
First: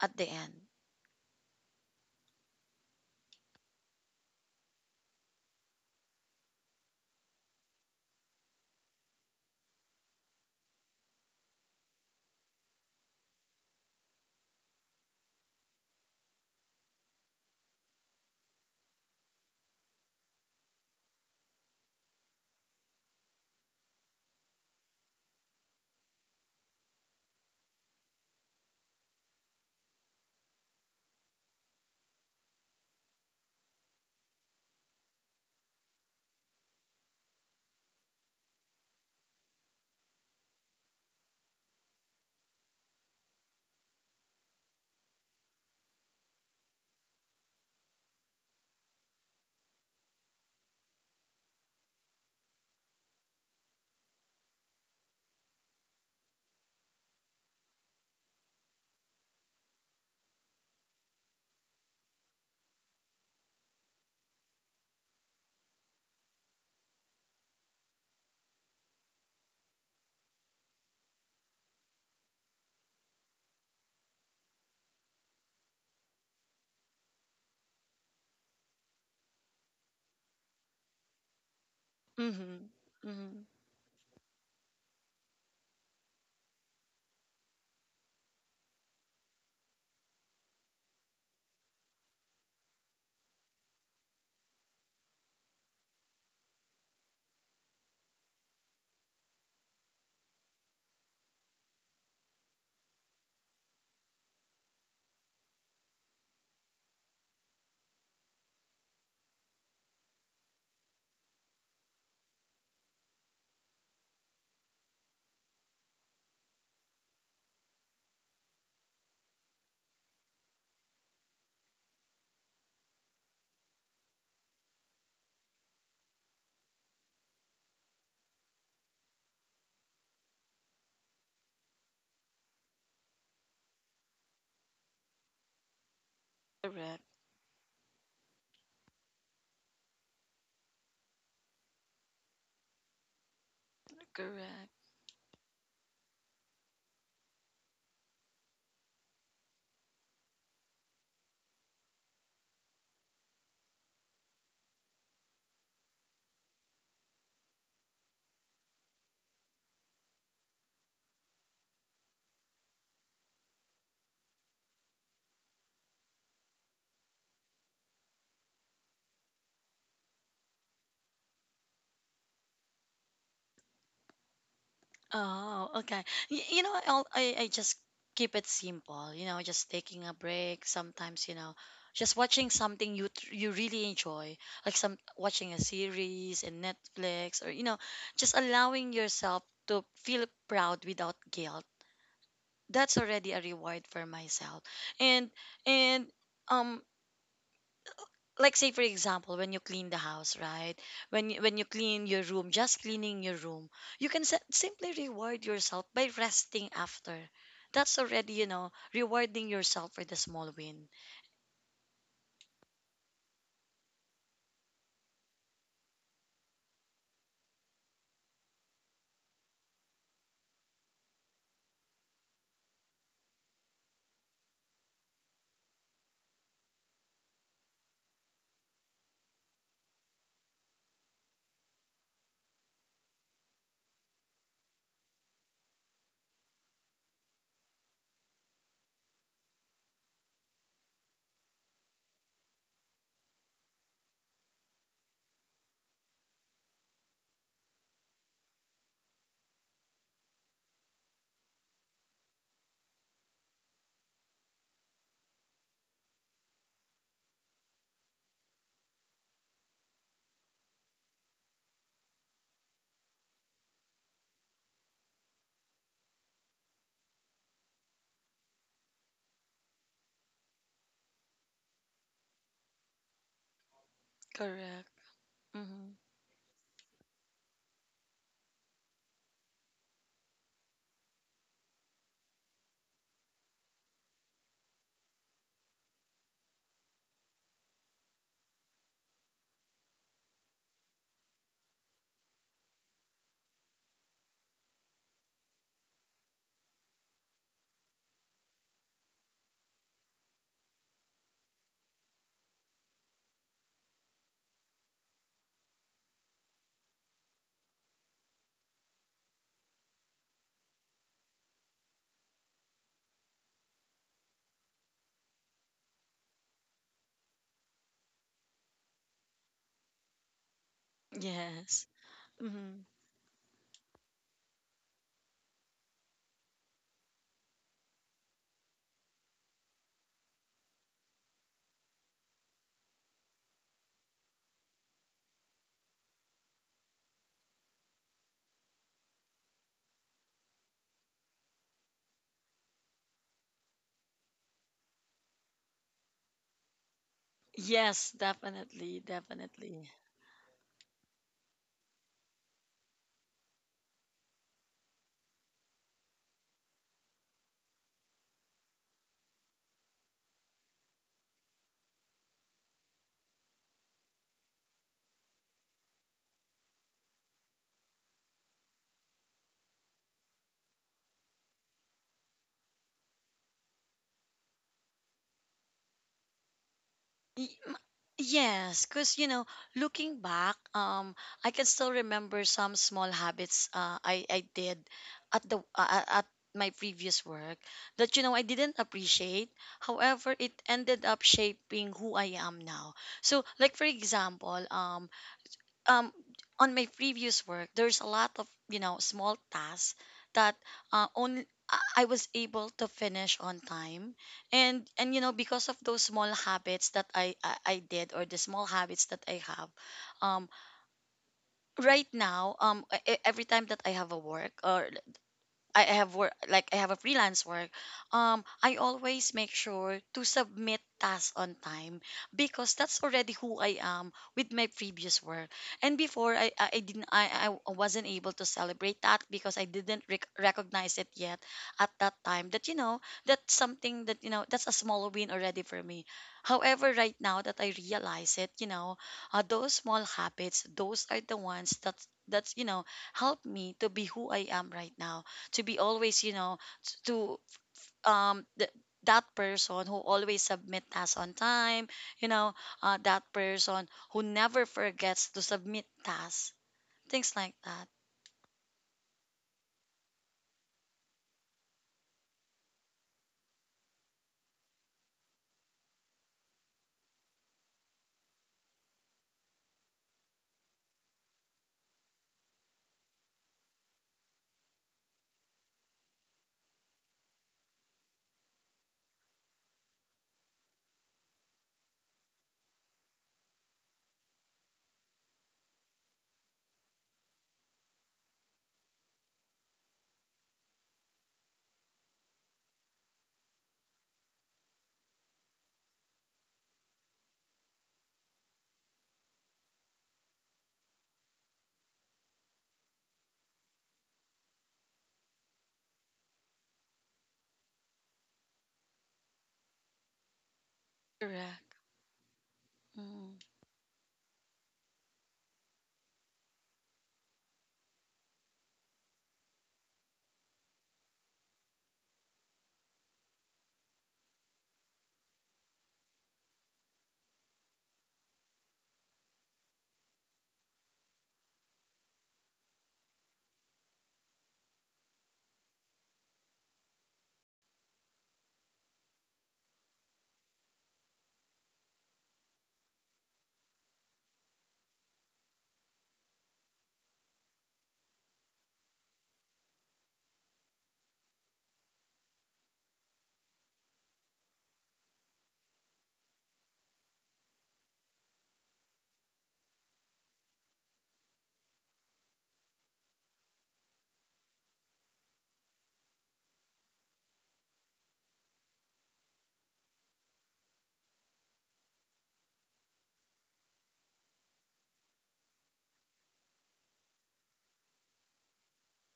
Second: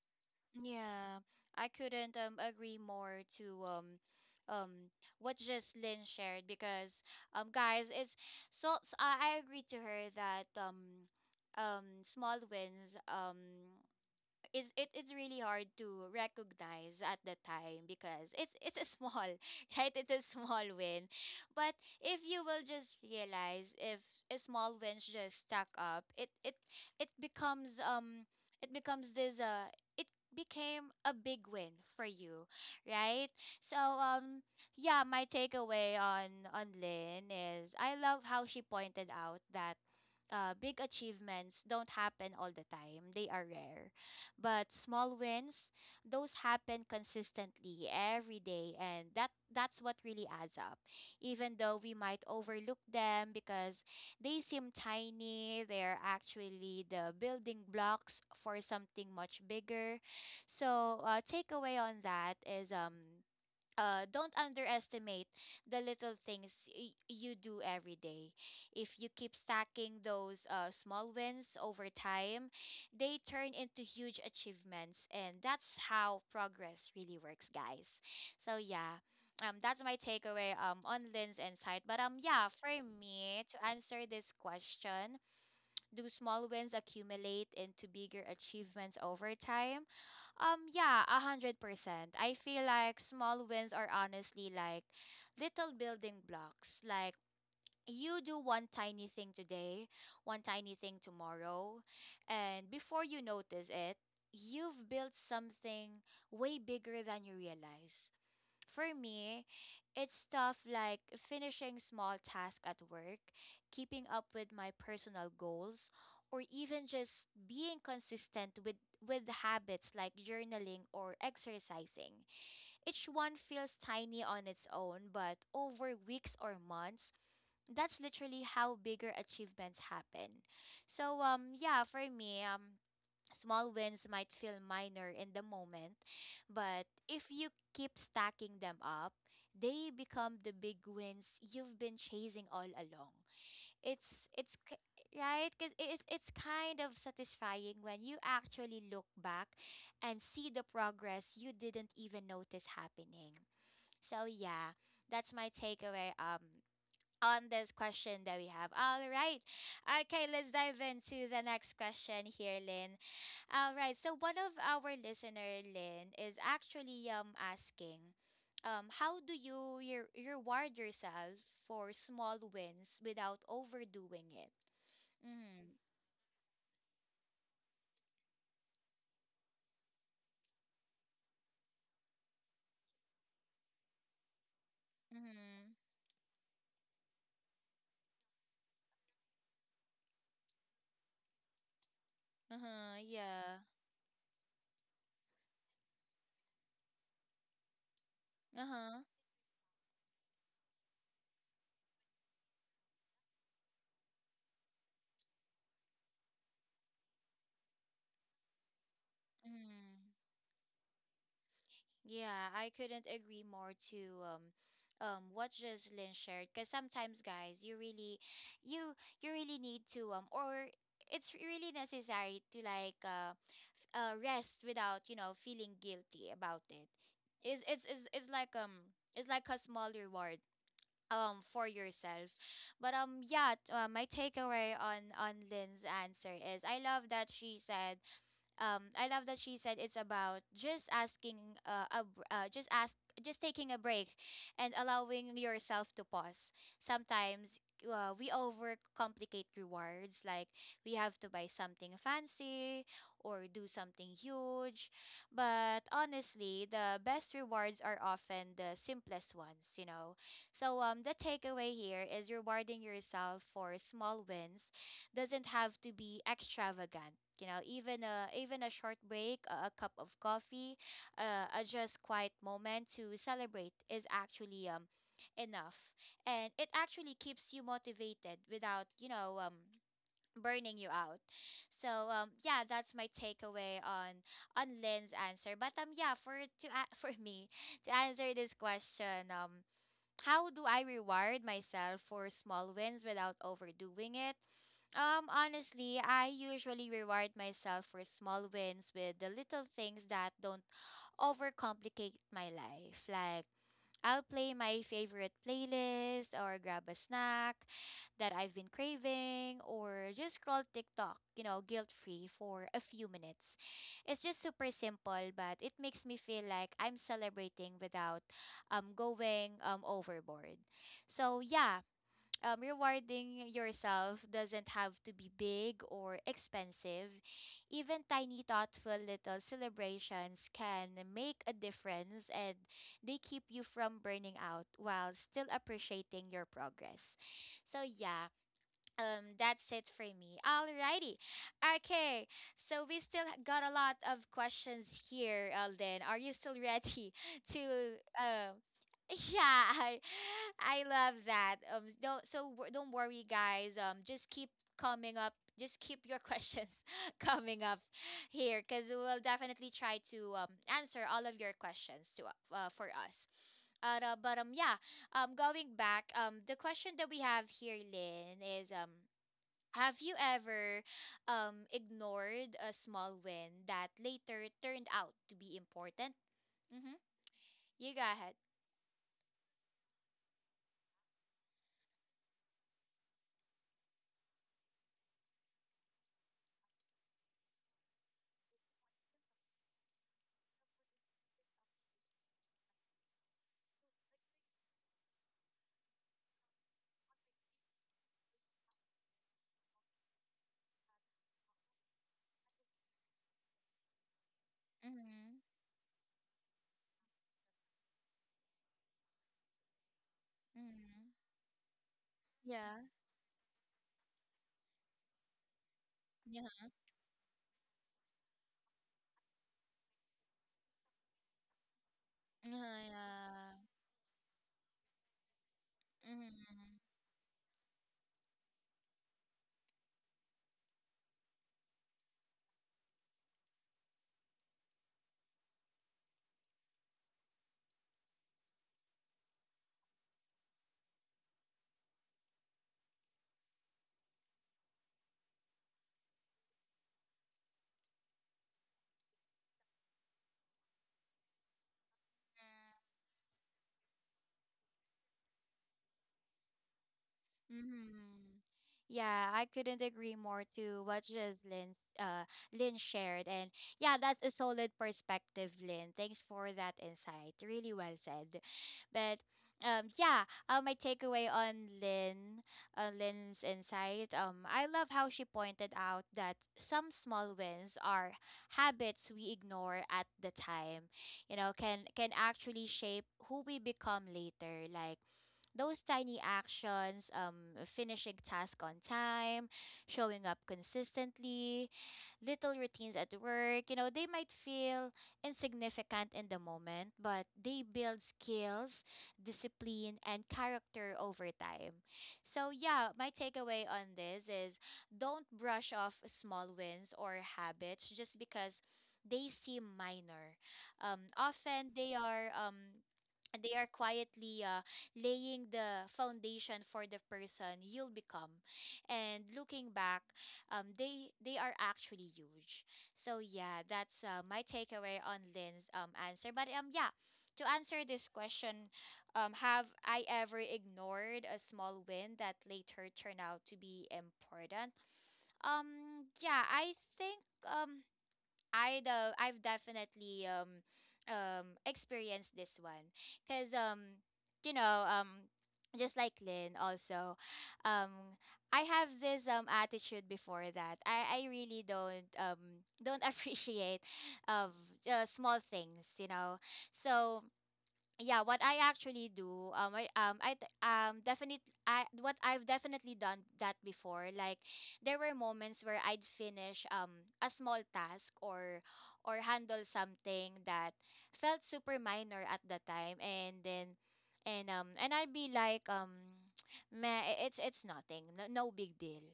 at the end. Yeah. I couldn't agree more to um what just Lynn shared because guys, it's so, so I agree to her that small wins, it's it is really hard to recognize at the time because it's a small [laughs] right, it's a small win. But if you will just realize if a small wins just stack up, it becomes um it becomes this it became a big win for you, right? So yeah, my takeaway on Lynn is I love how she pointed out that big achievements don't happen all the time. They are rare. But small wins, those happen consistently every day, and that's what really adds up. Even though we might overlook them because they seem tiny, they're actually the building blocks for something much bigger. So, uh, takeaway on that is don't underestimate the little things you do every day. If you keep stacking those small wins over time, they turn into huge achievements, and that's how progress really works, guys. So yeah, that's my takeaway on Lynn's insight. But yeah, Mm-hmm, for mm-hmm. me to answer this question, do small wins accumulate into bigger achievements over time? Yeah, 100%. I feel like small wins are honestly like little building blocks. Like you do one tiny thing today, one tiny thing tomorrow, and before you notice it, you've built something way bigger than you realize. For me, it's stuff like finishing small tasks at work, keeping up with my personal goals, or even just being consistent with habits like journaling or exercising. Each one feels tiny on its own, but over weeks or months, that's literally how bigger achievements happen. So yeah, for me, small wins might feel minor in the moment, but Correct, if you keep stacking them up, they become the big wins you've been chasing all along. It's it's correct. k- right, because it's kind of satisfying when you actually look back and see the progress you didn't even notice happening. So yeah, that's my takeaway on this question that we have. All right. Okay, let's dive into the next question here, Lynn. All right. So one of our listener, Lynn, is actually asking, how do you reward yourself for small wins without overdoing it? Oh, Mm. okay. You know, I just keep it simple, you know, just taking a break sometimes, you know, just watching something you you really enjoy, like some watching a Mm-hmm. series in Netflix, or you know, just allowing yourself to feel proud without guilt. That's Uh-huh. already a Yeah. reward for myself. and and um like say for Uh-huh. example, when you clean the house, right, when you clean your room, just cleaning your room, you can simply reward yourself by resting after. That's already, you know, rewarding yourself for Mm. the small win. Yeah, I couldn't agree more to what Jocelyn shared because sometimes guys, you really you you really need to or it's really necessary to like rest without you know feeling guilty about it. It's like it's like a small reward for yourself. But yeah, my takeaway on Lynn's answer is I love that she said I love that she said it's about just asking a, br- just ask just taking a break and allowing yourself to pause. Sometimes we overcomplicate rewards like we have to buy something fancy or do something huge. But honestly, the best rewards are often the simplest ones, you know. So the takeaway here is rewarding yourself for small wins doesn't have to be extravagant. You know, even a short break, a cup of coffee, a just quiet moment to celebrate is actually Correct. enough, Hmm. and it actually keeps you motivated without you know burning you out. So yeah, that's my takeaway on Lynn's answer. But yeah, [laughs] for me to answer this question, how do I reward myself for small wins without overdoing it? Honestly, I usually reward myself for small wins with the little things that don't overcomplicate my life. Like, I'll play my favorite playlist or grab a snack that I've been craving or just scroll TikTok, you know, guilt-free for a few minutes. It's just super simple, but it makes me feel like I'm celebrating without going overboard. So, yeah, Yes. Hmm. rewarding yourself doesn't have to be big or expensive. Even tiny, thoughtful little celebrations can make a difference and they keep you from burning out while still appreciating your progress. So, yeah, that's it for me. Alrighty, okay, so we still got a lot of questions here, Alden. Are you still ready [laughs] to Yes, um definitely, [laughs] yeah, definitely. I love that. Don't so don't worry guys, just keep coming up, just keep your [laughs] questions coming up here, because we'll definitely try to answer all of your questions to for us. But yeah, going back, the question that we have here, Lynn, is have you ever ignored a small win that later turned out to be important? Mm-hmm. Y- m- You go ahead. Yes, because you know, looking back, I can still remember some small habits I did at the at my previous work that you know I didn't appreciate. However, it ended up shaping who I am now. So, like for example, um on my previous work there's a lot of, you know, small tasks that only I I was able to finish on time. And you know Mm-hmm. because of those small habits that I did, or the small habits that I have, um Mm-hmm. right now, Yeah. Every time that I have a work, or I have work, Yeah. like I have a freelance work. I always make sure to submit tasks on time Yeah. because that's Yeah. already who I am with my previous work. And before Mm-hmm. I didn't, I wasn't able to celebrate that because I didn't recognize it yet at that time, that you know that's something that you know that's a small win already for me. However, right now that I realize it, you know, those small habits, those are the ones that, that's, you know, help me to be who I am right now, to be always, you know, to um th- that person who always submit tasks on time, you know, that person who never forgets to submit tasks, things like that. Mm-hmm. Yeah, I couldn't agree more to what Jocelyn Lynn shared. And yeah, that's a solid perspective, Lynn. Thanks for that insight. Really well said. But yeah, my takeaway on Lynn Lynn's insight, I love how she pointed out that some small wins are habits we ignore at the time, you know, can actually shape who we become later. Like those tiny actions, finishing tasks on time, showing up consistently, little routines at work, you know, they might feel insignificant in the moment, but they build skills, discipline, and character over time. So, yeah, my takeaway on this is don't brush off small wins or habits just because they seem minor. Correct. Often Mm. they are quietly laying the foundation for the person you'll become. And looking back, they are actually huge. So yeah, that's my takeaway on Lynn's answer. But yeah, to answer this question, have I ever ignored a small win that later turned out to be important? Yeah, I think um I've definitely experienced this one because you know um just like Lynn also um I have this attitude before that I really don't [laughs] appreciate of small things. So yeah what I actually do, definitely I what I've definitely done that before. Like there were moments where I'd finish a small task, or handle something that felt super minor at the time, and then and I'd be like [tsk] meh, it's nothing, no, no big deal.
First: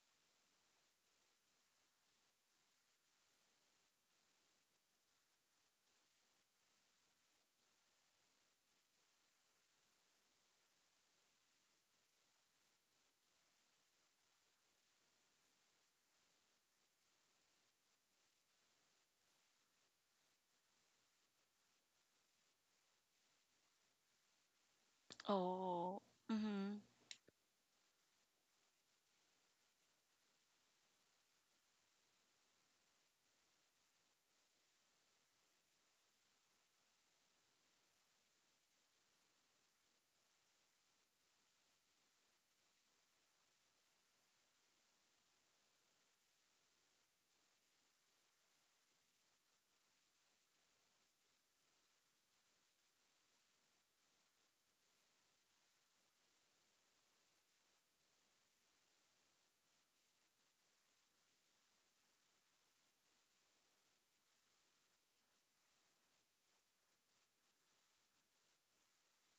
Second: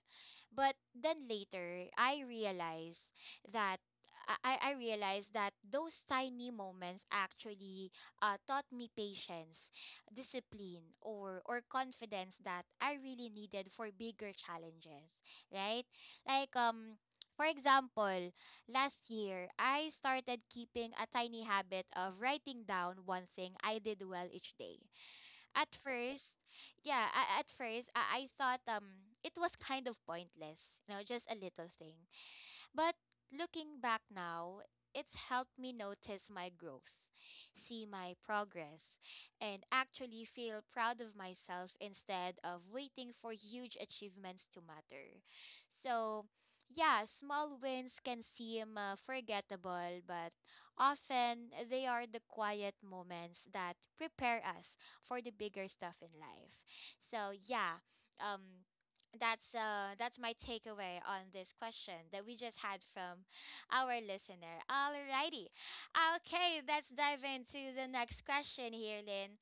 But then later I realized that, I realized that those tiny moments actually taught me patience, discipline, or confidence that I really needed for bigger challenges, right? Like for example, last year I started keeping a tiny habit of writing down one thing I did well each day. At Oh. first, Mm-hmm. yeah, at first I thought it was kind of pointless, you know, just a little thing. But looking back now, it's helped me notice my growth, see my progress, and actually feel proud of myself instead of waiting for huge achievements to matter. So, yeah, small wins can seem forgettable, but often they are the quiet moments that prepare us for the bigger stuff in life. So, yeah, um that's my takeaway on this question that we just had from our listener. Alrighty. Okay, let's dive into the next question here, Lynn.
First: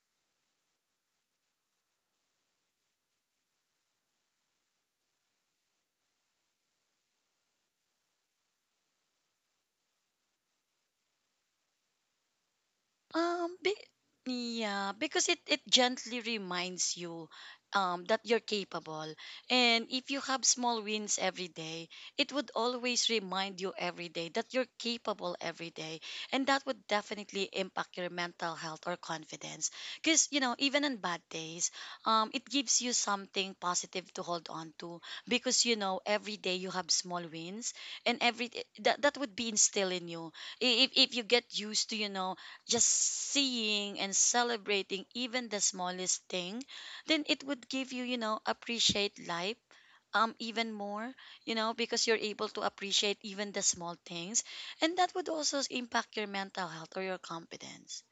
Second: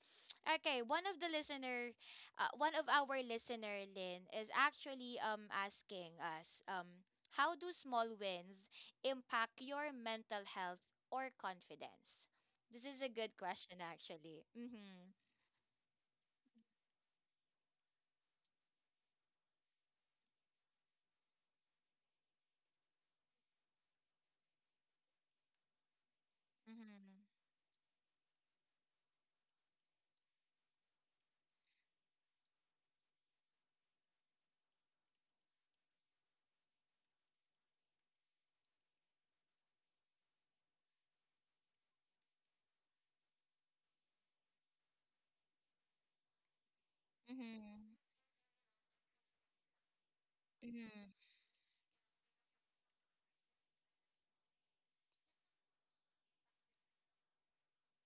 Okay, one of our listener, Lynn, is actually asking us how do small wins impact your mental health or confidence? This is a good Um, be, question actually. yeah, Mhm. because it gently reminds you that you're capable. And if you have small wins every day, it would always remind you every day that you're capable every day. And that would Mhm. definitely impact your mental health or confidence. Because, you know, even on bad days, it gives you something positive to hold on to, because you know every day you have small wins, and every, that that would be instilled in you. If you get used to, you know, just seeing and celebrating even the smallest thing, then it would give Mhm. you, you know, appreciate life even more, Mhm. you know, because you're able to appreciate even the small things, and that would also impact your mental health or your confidence.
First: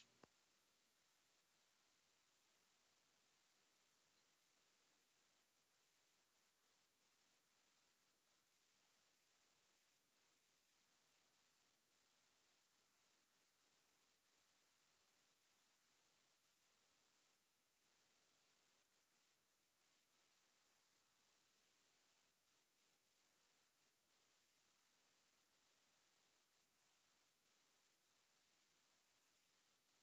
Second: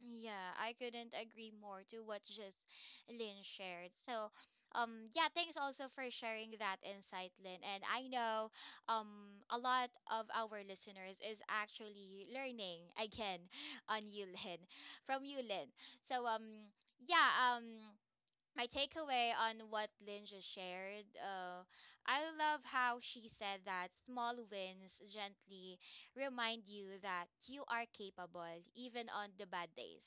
Yeah, I couldn't agree more to what just Lynn shared. So, yeah, thanks also for sharing that insight, Lynn. And I know, a lot of our listeners is actually learning again [laughs] on you, Lynn, from you, Lynn. So, yeah, my takeaway on what Lynn just shared, I love how she said that small wins gently remind you that you are capable even on the bad days.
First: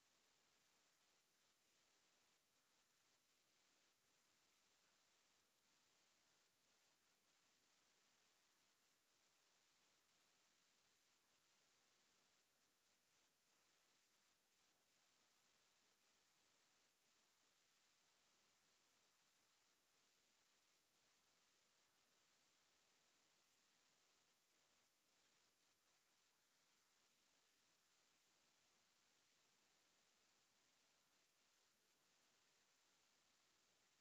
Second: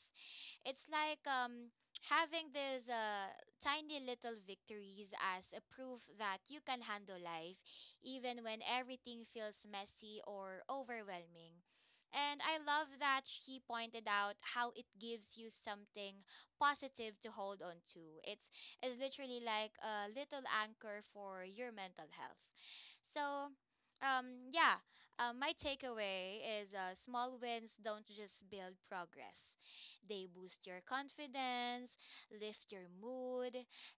It's like having these tiny little victories as a proof that you can handle life, even when everything feels messy or overwhelming. And I love that she pointed out how it gives you something positive to hold on to. It's literally like a little anchor for your mental health. So, yeah, my takeaway is small wins don't just build progress. They boost your confidence, lift your mood,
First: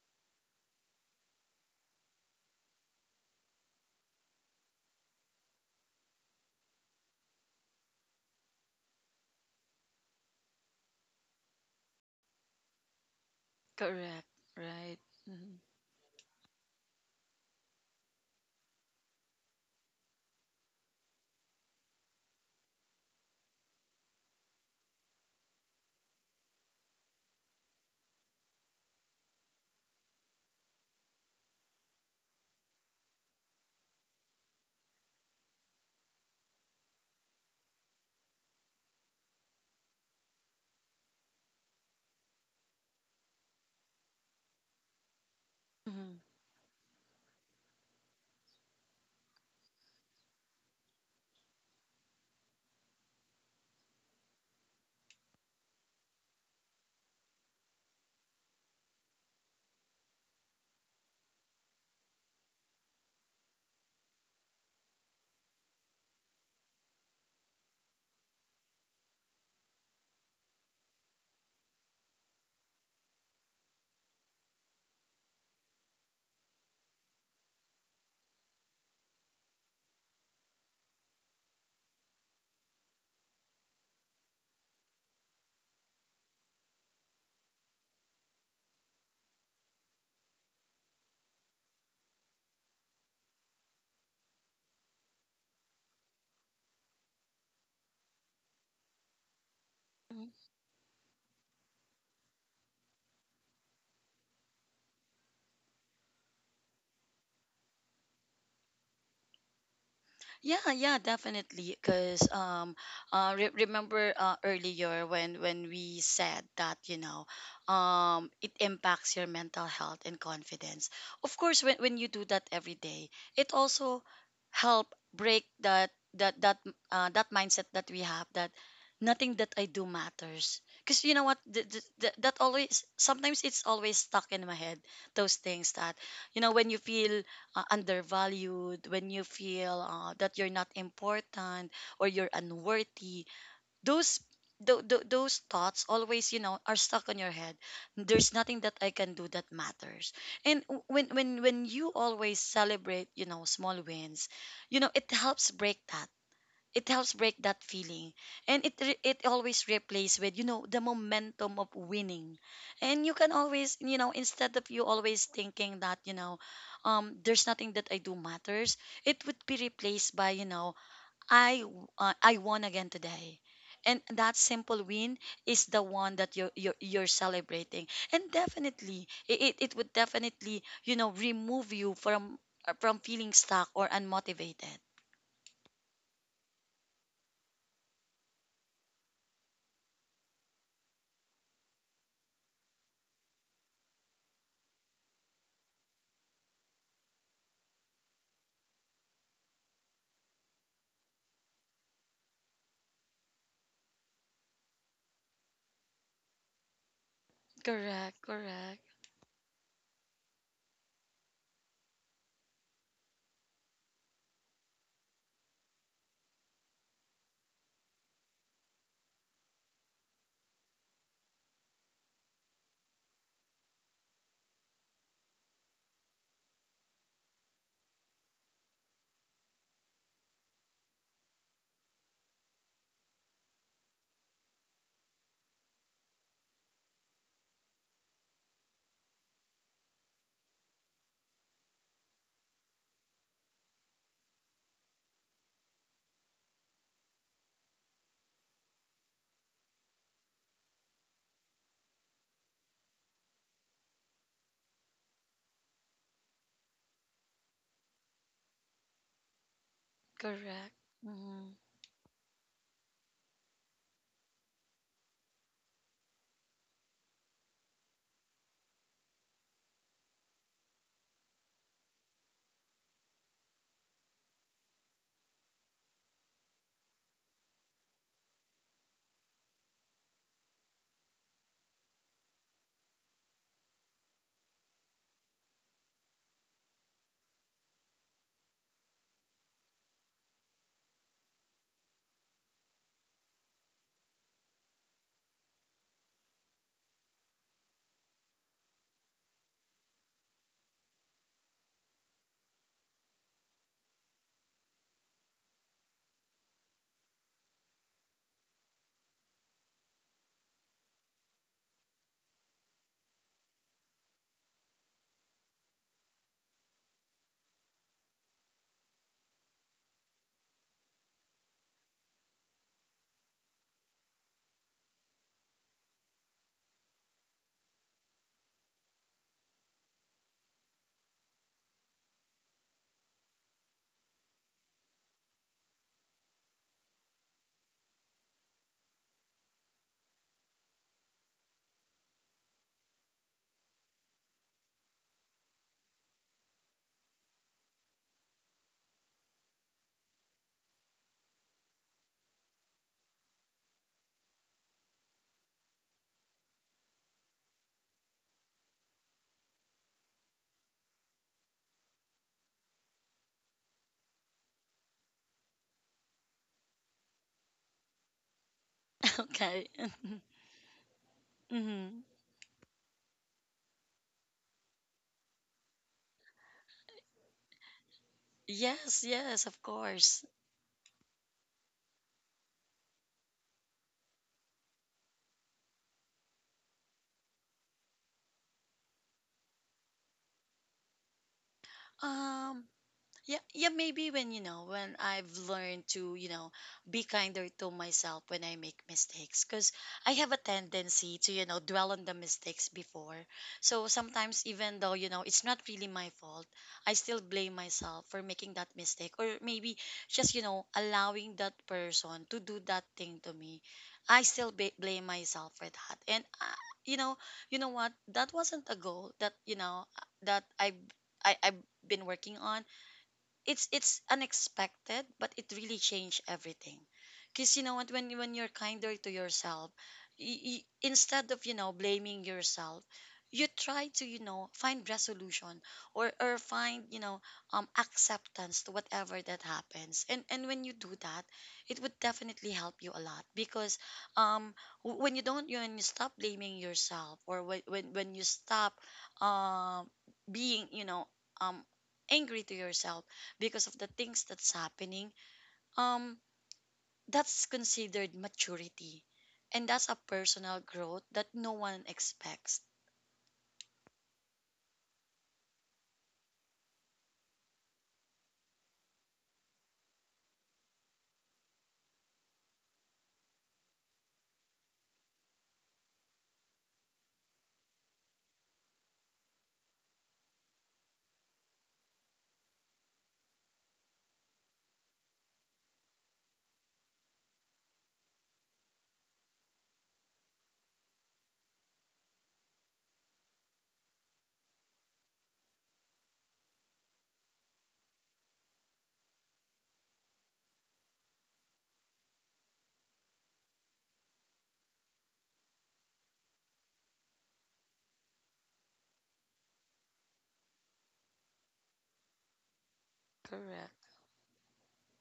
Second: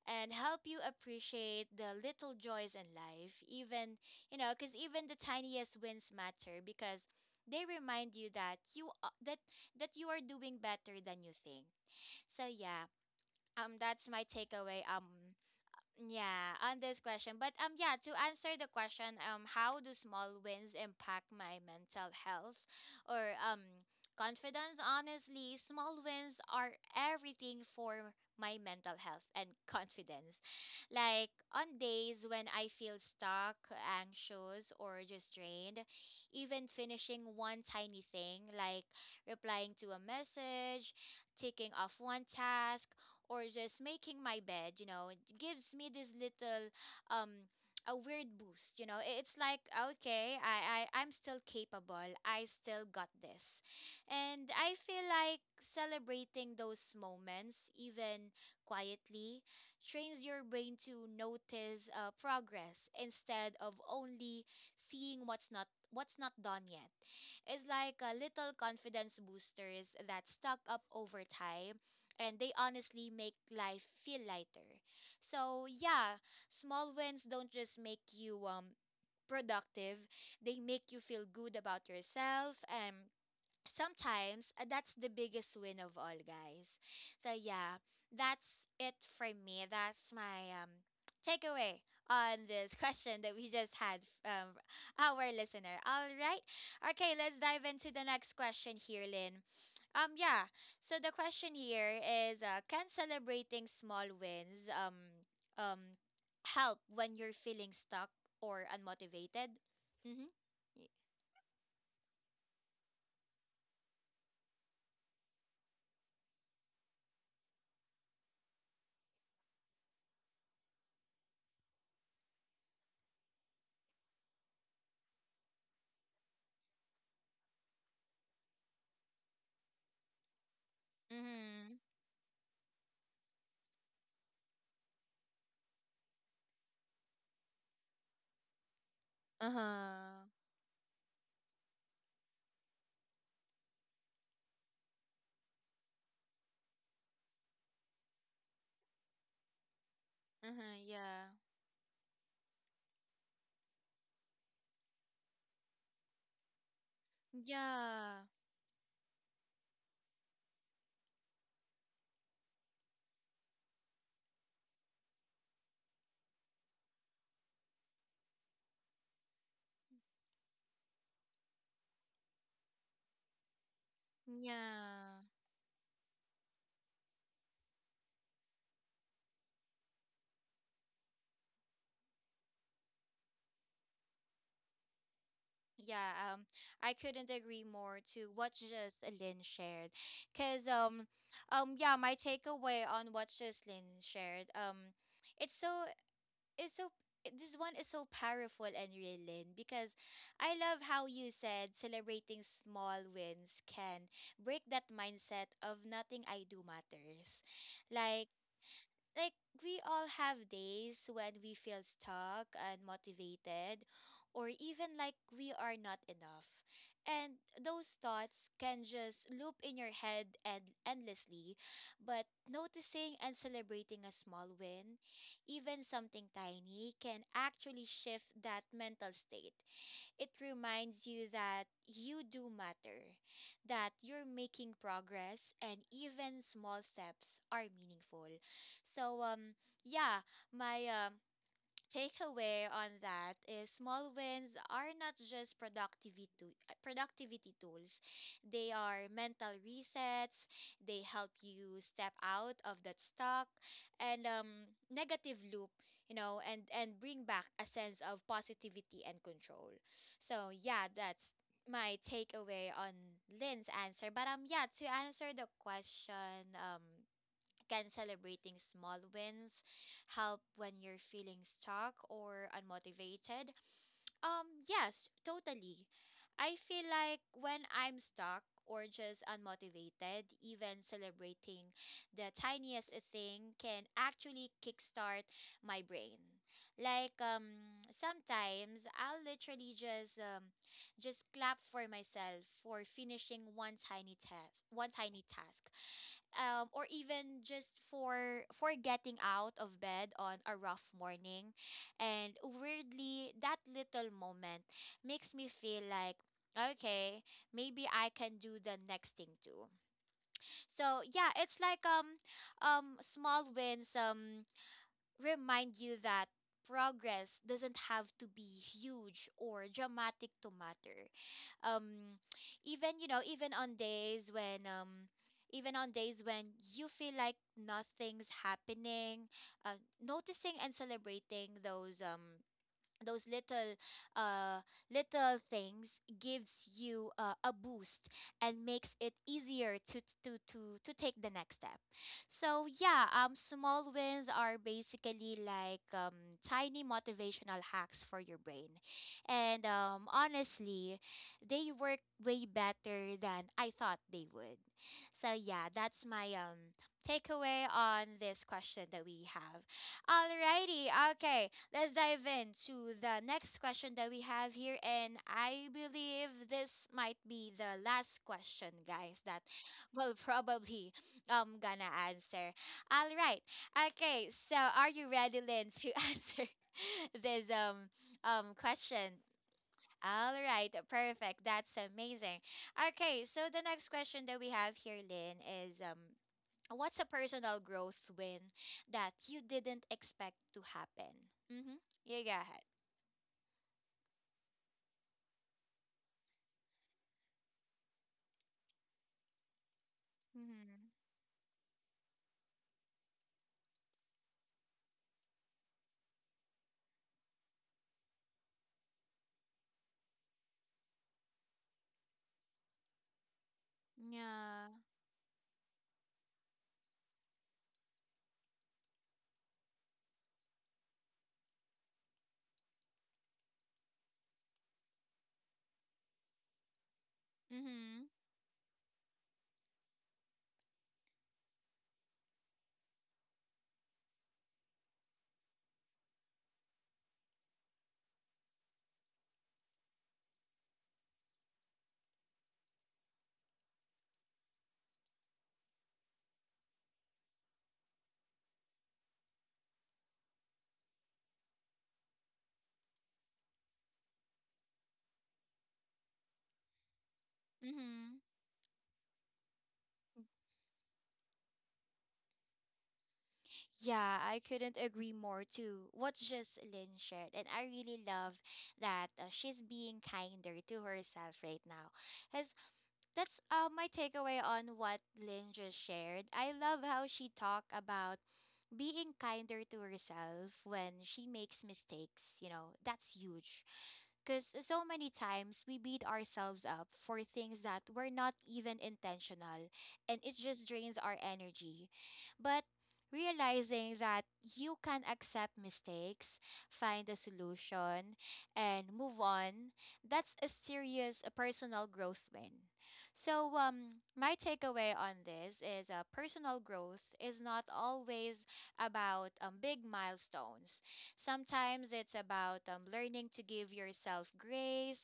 and help you appreciate the little joys in life. Even, you know, because even the tiniest wins matter because they remind you that that you are doing better than you think. So yeah, that's my Correct. takeaway. Right. Mm-hmm. Yeah, on this question. But yeah, to answer the question, how do small wins impact my mental health or confidence? Honestly, small wins are everything for my mental health and [laughs] confidence. Like on days when I feel stuck, anxious, or just drained, even finishing one tiny thing like replying to a message, ticking off one task, or just making my bed, you know, it gives me this little um a weird boost, you know. It's like okay, I'm still capable. I still got this. And I feel like celebrating those moments even quietly trains your brain to notice progress instead of only seeing what's not done yet. It's like a little confidence boosters that stock up over time, and they honestly make life feel lighter. So, yeah, small wins don't just make you productive, they make you feel good about yourself, and sometimes that's the biggest win of all, guys. So yeah, that's it for me. That's my takeaway on this [laughs] question that we just had um our listener. All right okay, let's dive into the next question here, Lynn. Yeah, so the question here is can celebrating small wins um help when you're feeling stuck or unmotivated? Mm-hmm. Yeah, yeah, definitely. Because remember earlier when we said that you know, it impacts your mental health and confidence. Of course, when you do that every day, it also help break that mindset that we have that nothing that I do matters. Because you know what, Mm-hmm. That always, sometimes it's always stuck in my head. Those things that, you know, when you feel undervalued, when you feel Uh-huh. that you're not important, or you're unworthy, those those thoughts always, you know, are stuck on your head, there's nothing that I can do that matters. And Uh-huh, yeah. When you always celebrate, you know, small wins, you know it helps break that, it helps break that feeling, Yeah. and it it always replaces with, you know, the momentum of winning. And you can always, you know, instead of you always thinking that, you know, there's nothing that I do matters, it would be replaced by, you know, I won again today. And that simple Yeah. win is the one that you're you're celebrating. And definitely it it would definitely, you know, remove you from feeling stuck or unmotivated. Yeah, I couldn't agree more to what just Lynn shared. Cause yeah, my takeaway on what just Lynn shared, it's so it's so this one is so powerful and real, Lynn, because I love how you said celebrating small wins can break that mindset of nothing I do matters. Correct. Like Correct. like we all have days when we feel stuck and motivated, or even like we are not enough, and those thoughts can just loop in your head and endlessly. But noticing and celebrating a small win, even something tiny, can actually shift that mental state. It reminds you that you do matter, that you're making progress, and even small steps are meaningful. So, yeah, my takeaway on that is small wins are not just productivity productivity tools. They are mental resets. They help you step out of that stuck and negative loop, you know, and bring back a sense of positivity and control. So Correct. yeah, that's Hmm. my takeaway on Lynn's answer. But yeah, to answer the question, can celebrating small wins help when you're feeling stuck or unmotivated? Yes, totally. I feel like when I'm stuck or just unmotivated, even celebrating the tiniest thing can actually kickstart my brain. Like sometimes I'll literally just clap for myself for finishing one tiny task or even just for getting out of bed on a rough morning. And weirdly that little moment makes me feel like okay, maybe I can do the next thing too. So yeah, it's like small wins remind you that progress doesn't have to be huge or dramatic to matter. um even you know even on days when Even on days when you feel like nothing's happening, uh, noticing and celebrating those little uh little things gives you a boost, and makes it easier to take the next step. So yeah, um, small wins are basically like tiny motivational hacks for your brain, and honestly they work way better than I thought they would. So yeah, that's my takeaway on this question that we have. Alrighty. Okay, let's dive into the next question that we have here. And I believe this might be the last question, guys, [laughs] that Okay. [laughs] [laughs] we'll probably gonna Hmm. answer. All right. Okay, so are you ready, Lynn, to [laughs] answer this Yes, question? yes, of course. All right, perfect. That's amazing. Okay, so the next question that we have here, Lynn, is what's a personal growth win that you didn't expect to happen? Mm-hmm. You go ahead. Um, Yeah, yeah, maybe when you know when I've learned to, you know, be kinder to myself when I make mistakes, because I have a Mm-hmm. tendency to, you know, dwell on the mistakes before. So sometimes even though, you know, it's not really my fault, I still blame myself for making that mistake, or maybe just, you know, allowing that person to do that thing to me. I still Yeah. Blame myself for that, and you know, you know what, that wasn't a goal that, you know, that I I've been working on. It's unexpected, but it really changed everything. Because you know what, Mm-hmm. When you're kinder to yourself, instead of, you know, blaming yourself, you try to, you know, find resolution, or find, you know, acceptance to whatever that happens. And when you do that, it would definitely help you a lot, because um when you don't, when you stop blaming yourself, or when you stop um being, you know, um angry to yourself because of the things that's happening, um that's Mm-hmm. considered maturity. And that's a personal growth that no one expects. Yeah, I couldn't agree more too. What just Lynn shared, and I really love that she's being kinder to herself right now. As that's my takeaway on what Lynn just shared. I love how she talked about being kinder to herself when she makes mistakes. You know, that's huge. Because so many times we beat ourselves up for things that were not even intentional, and it just drains our energy. But realizing that you can accept mistakes, find a solution, and move on, that's a serious personal growth win. So, my takeaway on this is personal growth is not always about big milestones. Sometimes it's about learning to give Correct. yourself grace,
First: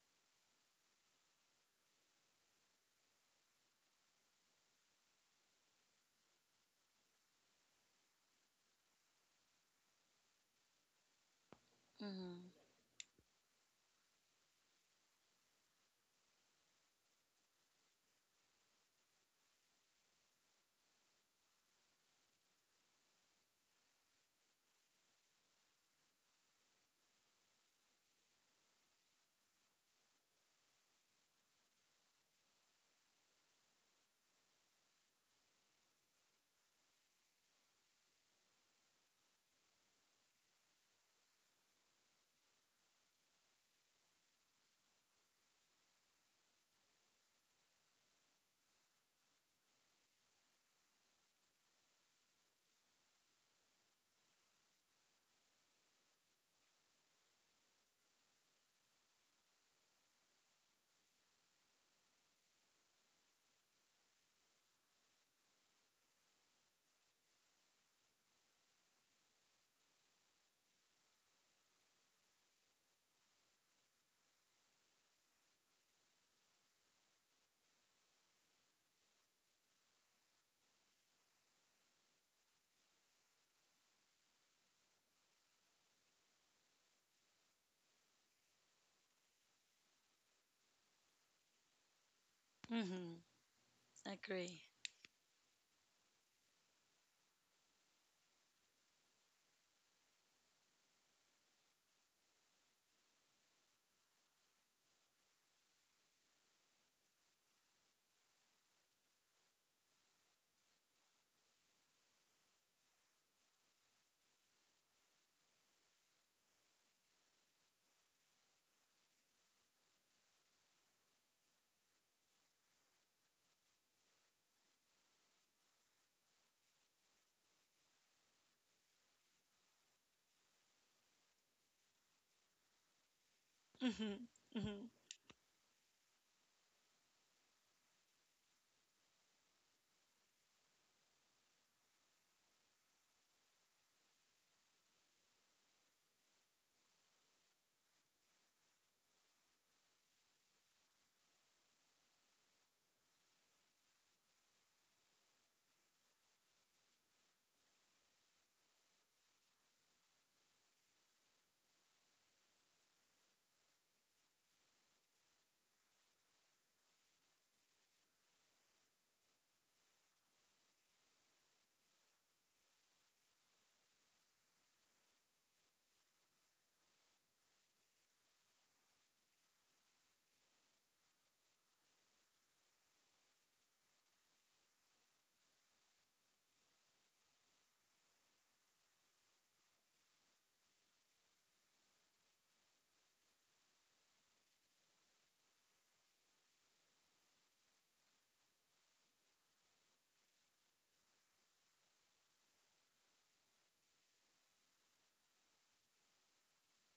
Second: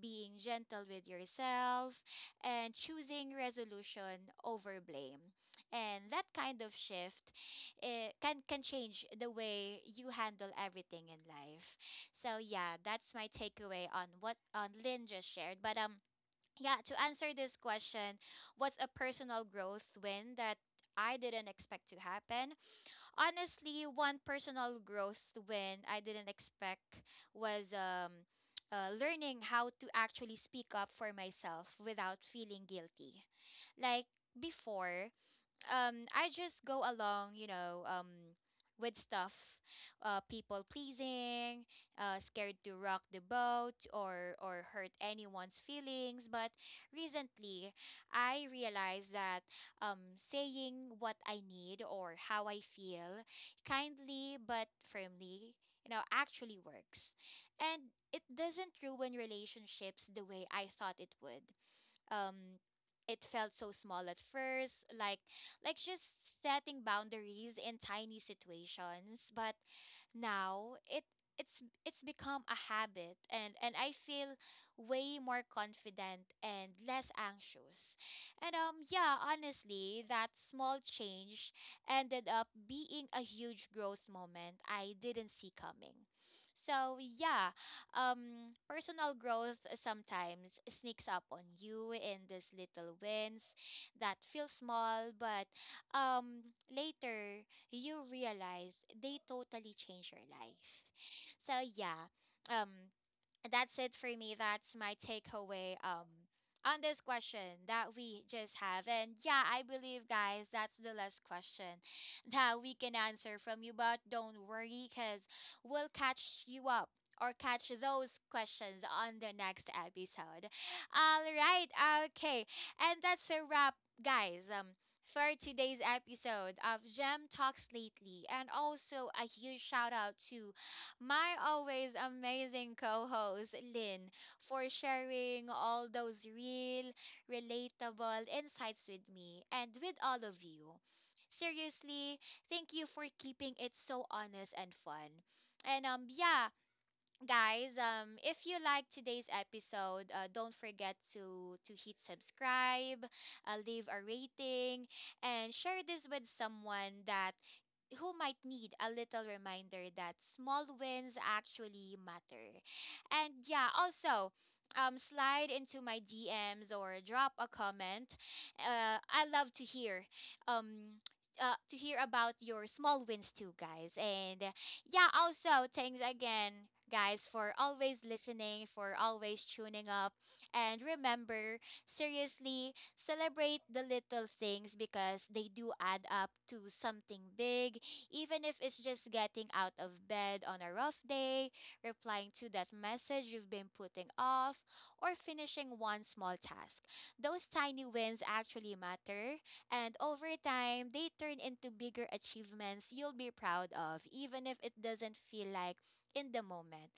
being gentle with yourself, and choosing resolution over blame. And that kind of shift eh, can change the way you handle everything in life. So Mm-hmm. yeah, that's my takeaway on what on Lynn just shared. But yeah, to answer this question, what's a personal growth win that I didn't expect to happen? Honestly, one personal growth when I didn't expect was learning how to actually speak up for myself without feeling guilty. Like before, I just go along, you know, with stuff, people pleasing, scared to rock the boat or hurt anyone's feelings. But recently I realized that saying what I need or how I feel kindly but firmly, you know, actually works. And it doesn't ruin relationships the way I thought it would. Um, it felt so small at first, like just setting boundaries in tiny situations. But now it's it's become a habit, and I feel way more confident and less anxious. And yeah, honestly, that small change ended up being a huge growth moment I didn't see coming. So yeah, personal growth sometimes sneaks up on you in these little Mm-hmm. wins that feel Agree. small but um later you realize they totally change your life. So yeah, um that's it for me. That's my takeaway on this question that we just have. And yeah, I believe guys, that's the last question [laughs] that we can answer from you, but don't worry cuz we'll catch you up, or catch those questions on the next episode. [laughs] All right. Okay. And that's a wrap, guys. Um, for today's episode of Gem Talks Lately, and also a huge shout out to my always amazing co host, Lynn, Mm-hmm. for Mm-hmm. sharing all those real, relatable insights with me and with all of you. Seriously, thank you for keeping it so honest and fun. And yeah, guys, if you like today's episode, don't forget to hit subscribe, leave a rating, and share this with someone that who might need a little reminder that small wins actually matter. And yeah, also, slide into my DMs or drop a comment. I love um, to hear about your small wins too, guys. And yeah, also, thanks again, guys, for always listening, for always tuning up. And remember, seriously, celebrate the little things because they do add up to something big, even if it's just getting out of bed on a rough day, replying to that message you've been putting off, or finishing one small task. Those tiny wins actually matter, and over time, they turn into bigger achievements you'll be proud of, even if it doesn't feel like in the moment.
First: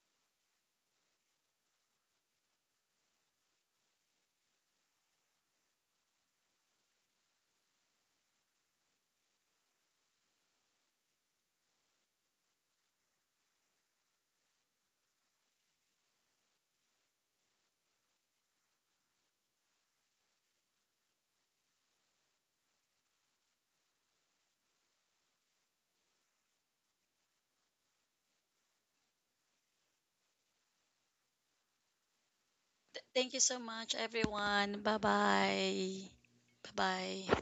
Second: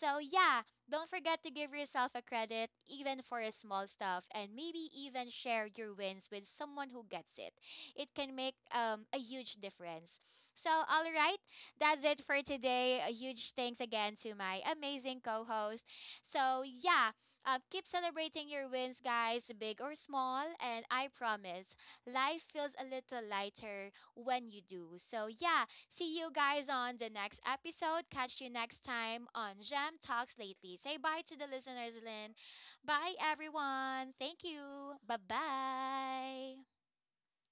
So, yeah, don't forget to give yourself a credit, even for a small stuff, and maybe even share your wins with someone who gets it. It can make a huge difference. So, all right, that's it for today. A huge thanks again to my amazing co host. So, yeah, keep celebrating your wins, guys, big or small. And I promise, life feels a little lighter when you do. So, yeah, see you guys on the next episode. Catch you next time on Gem Talks Lately. Say bye to the listeners, Lynn. Bye, Thank you so much, everyone. Thank everyone. you. Bye Bye bye. bye. Bye bye.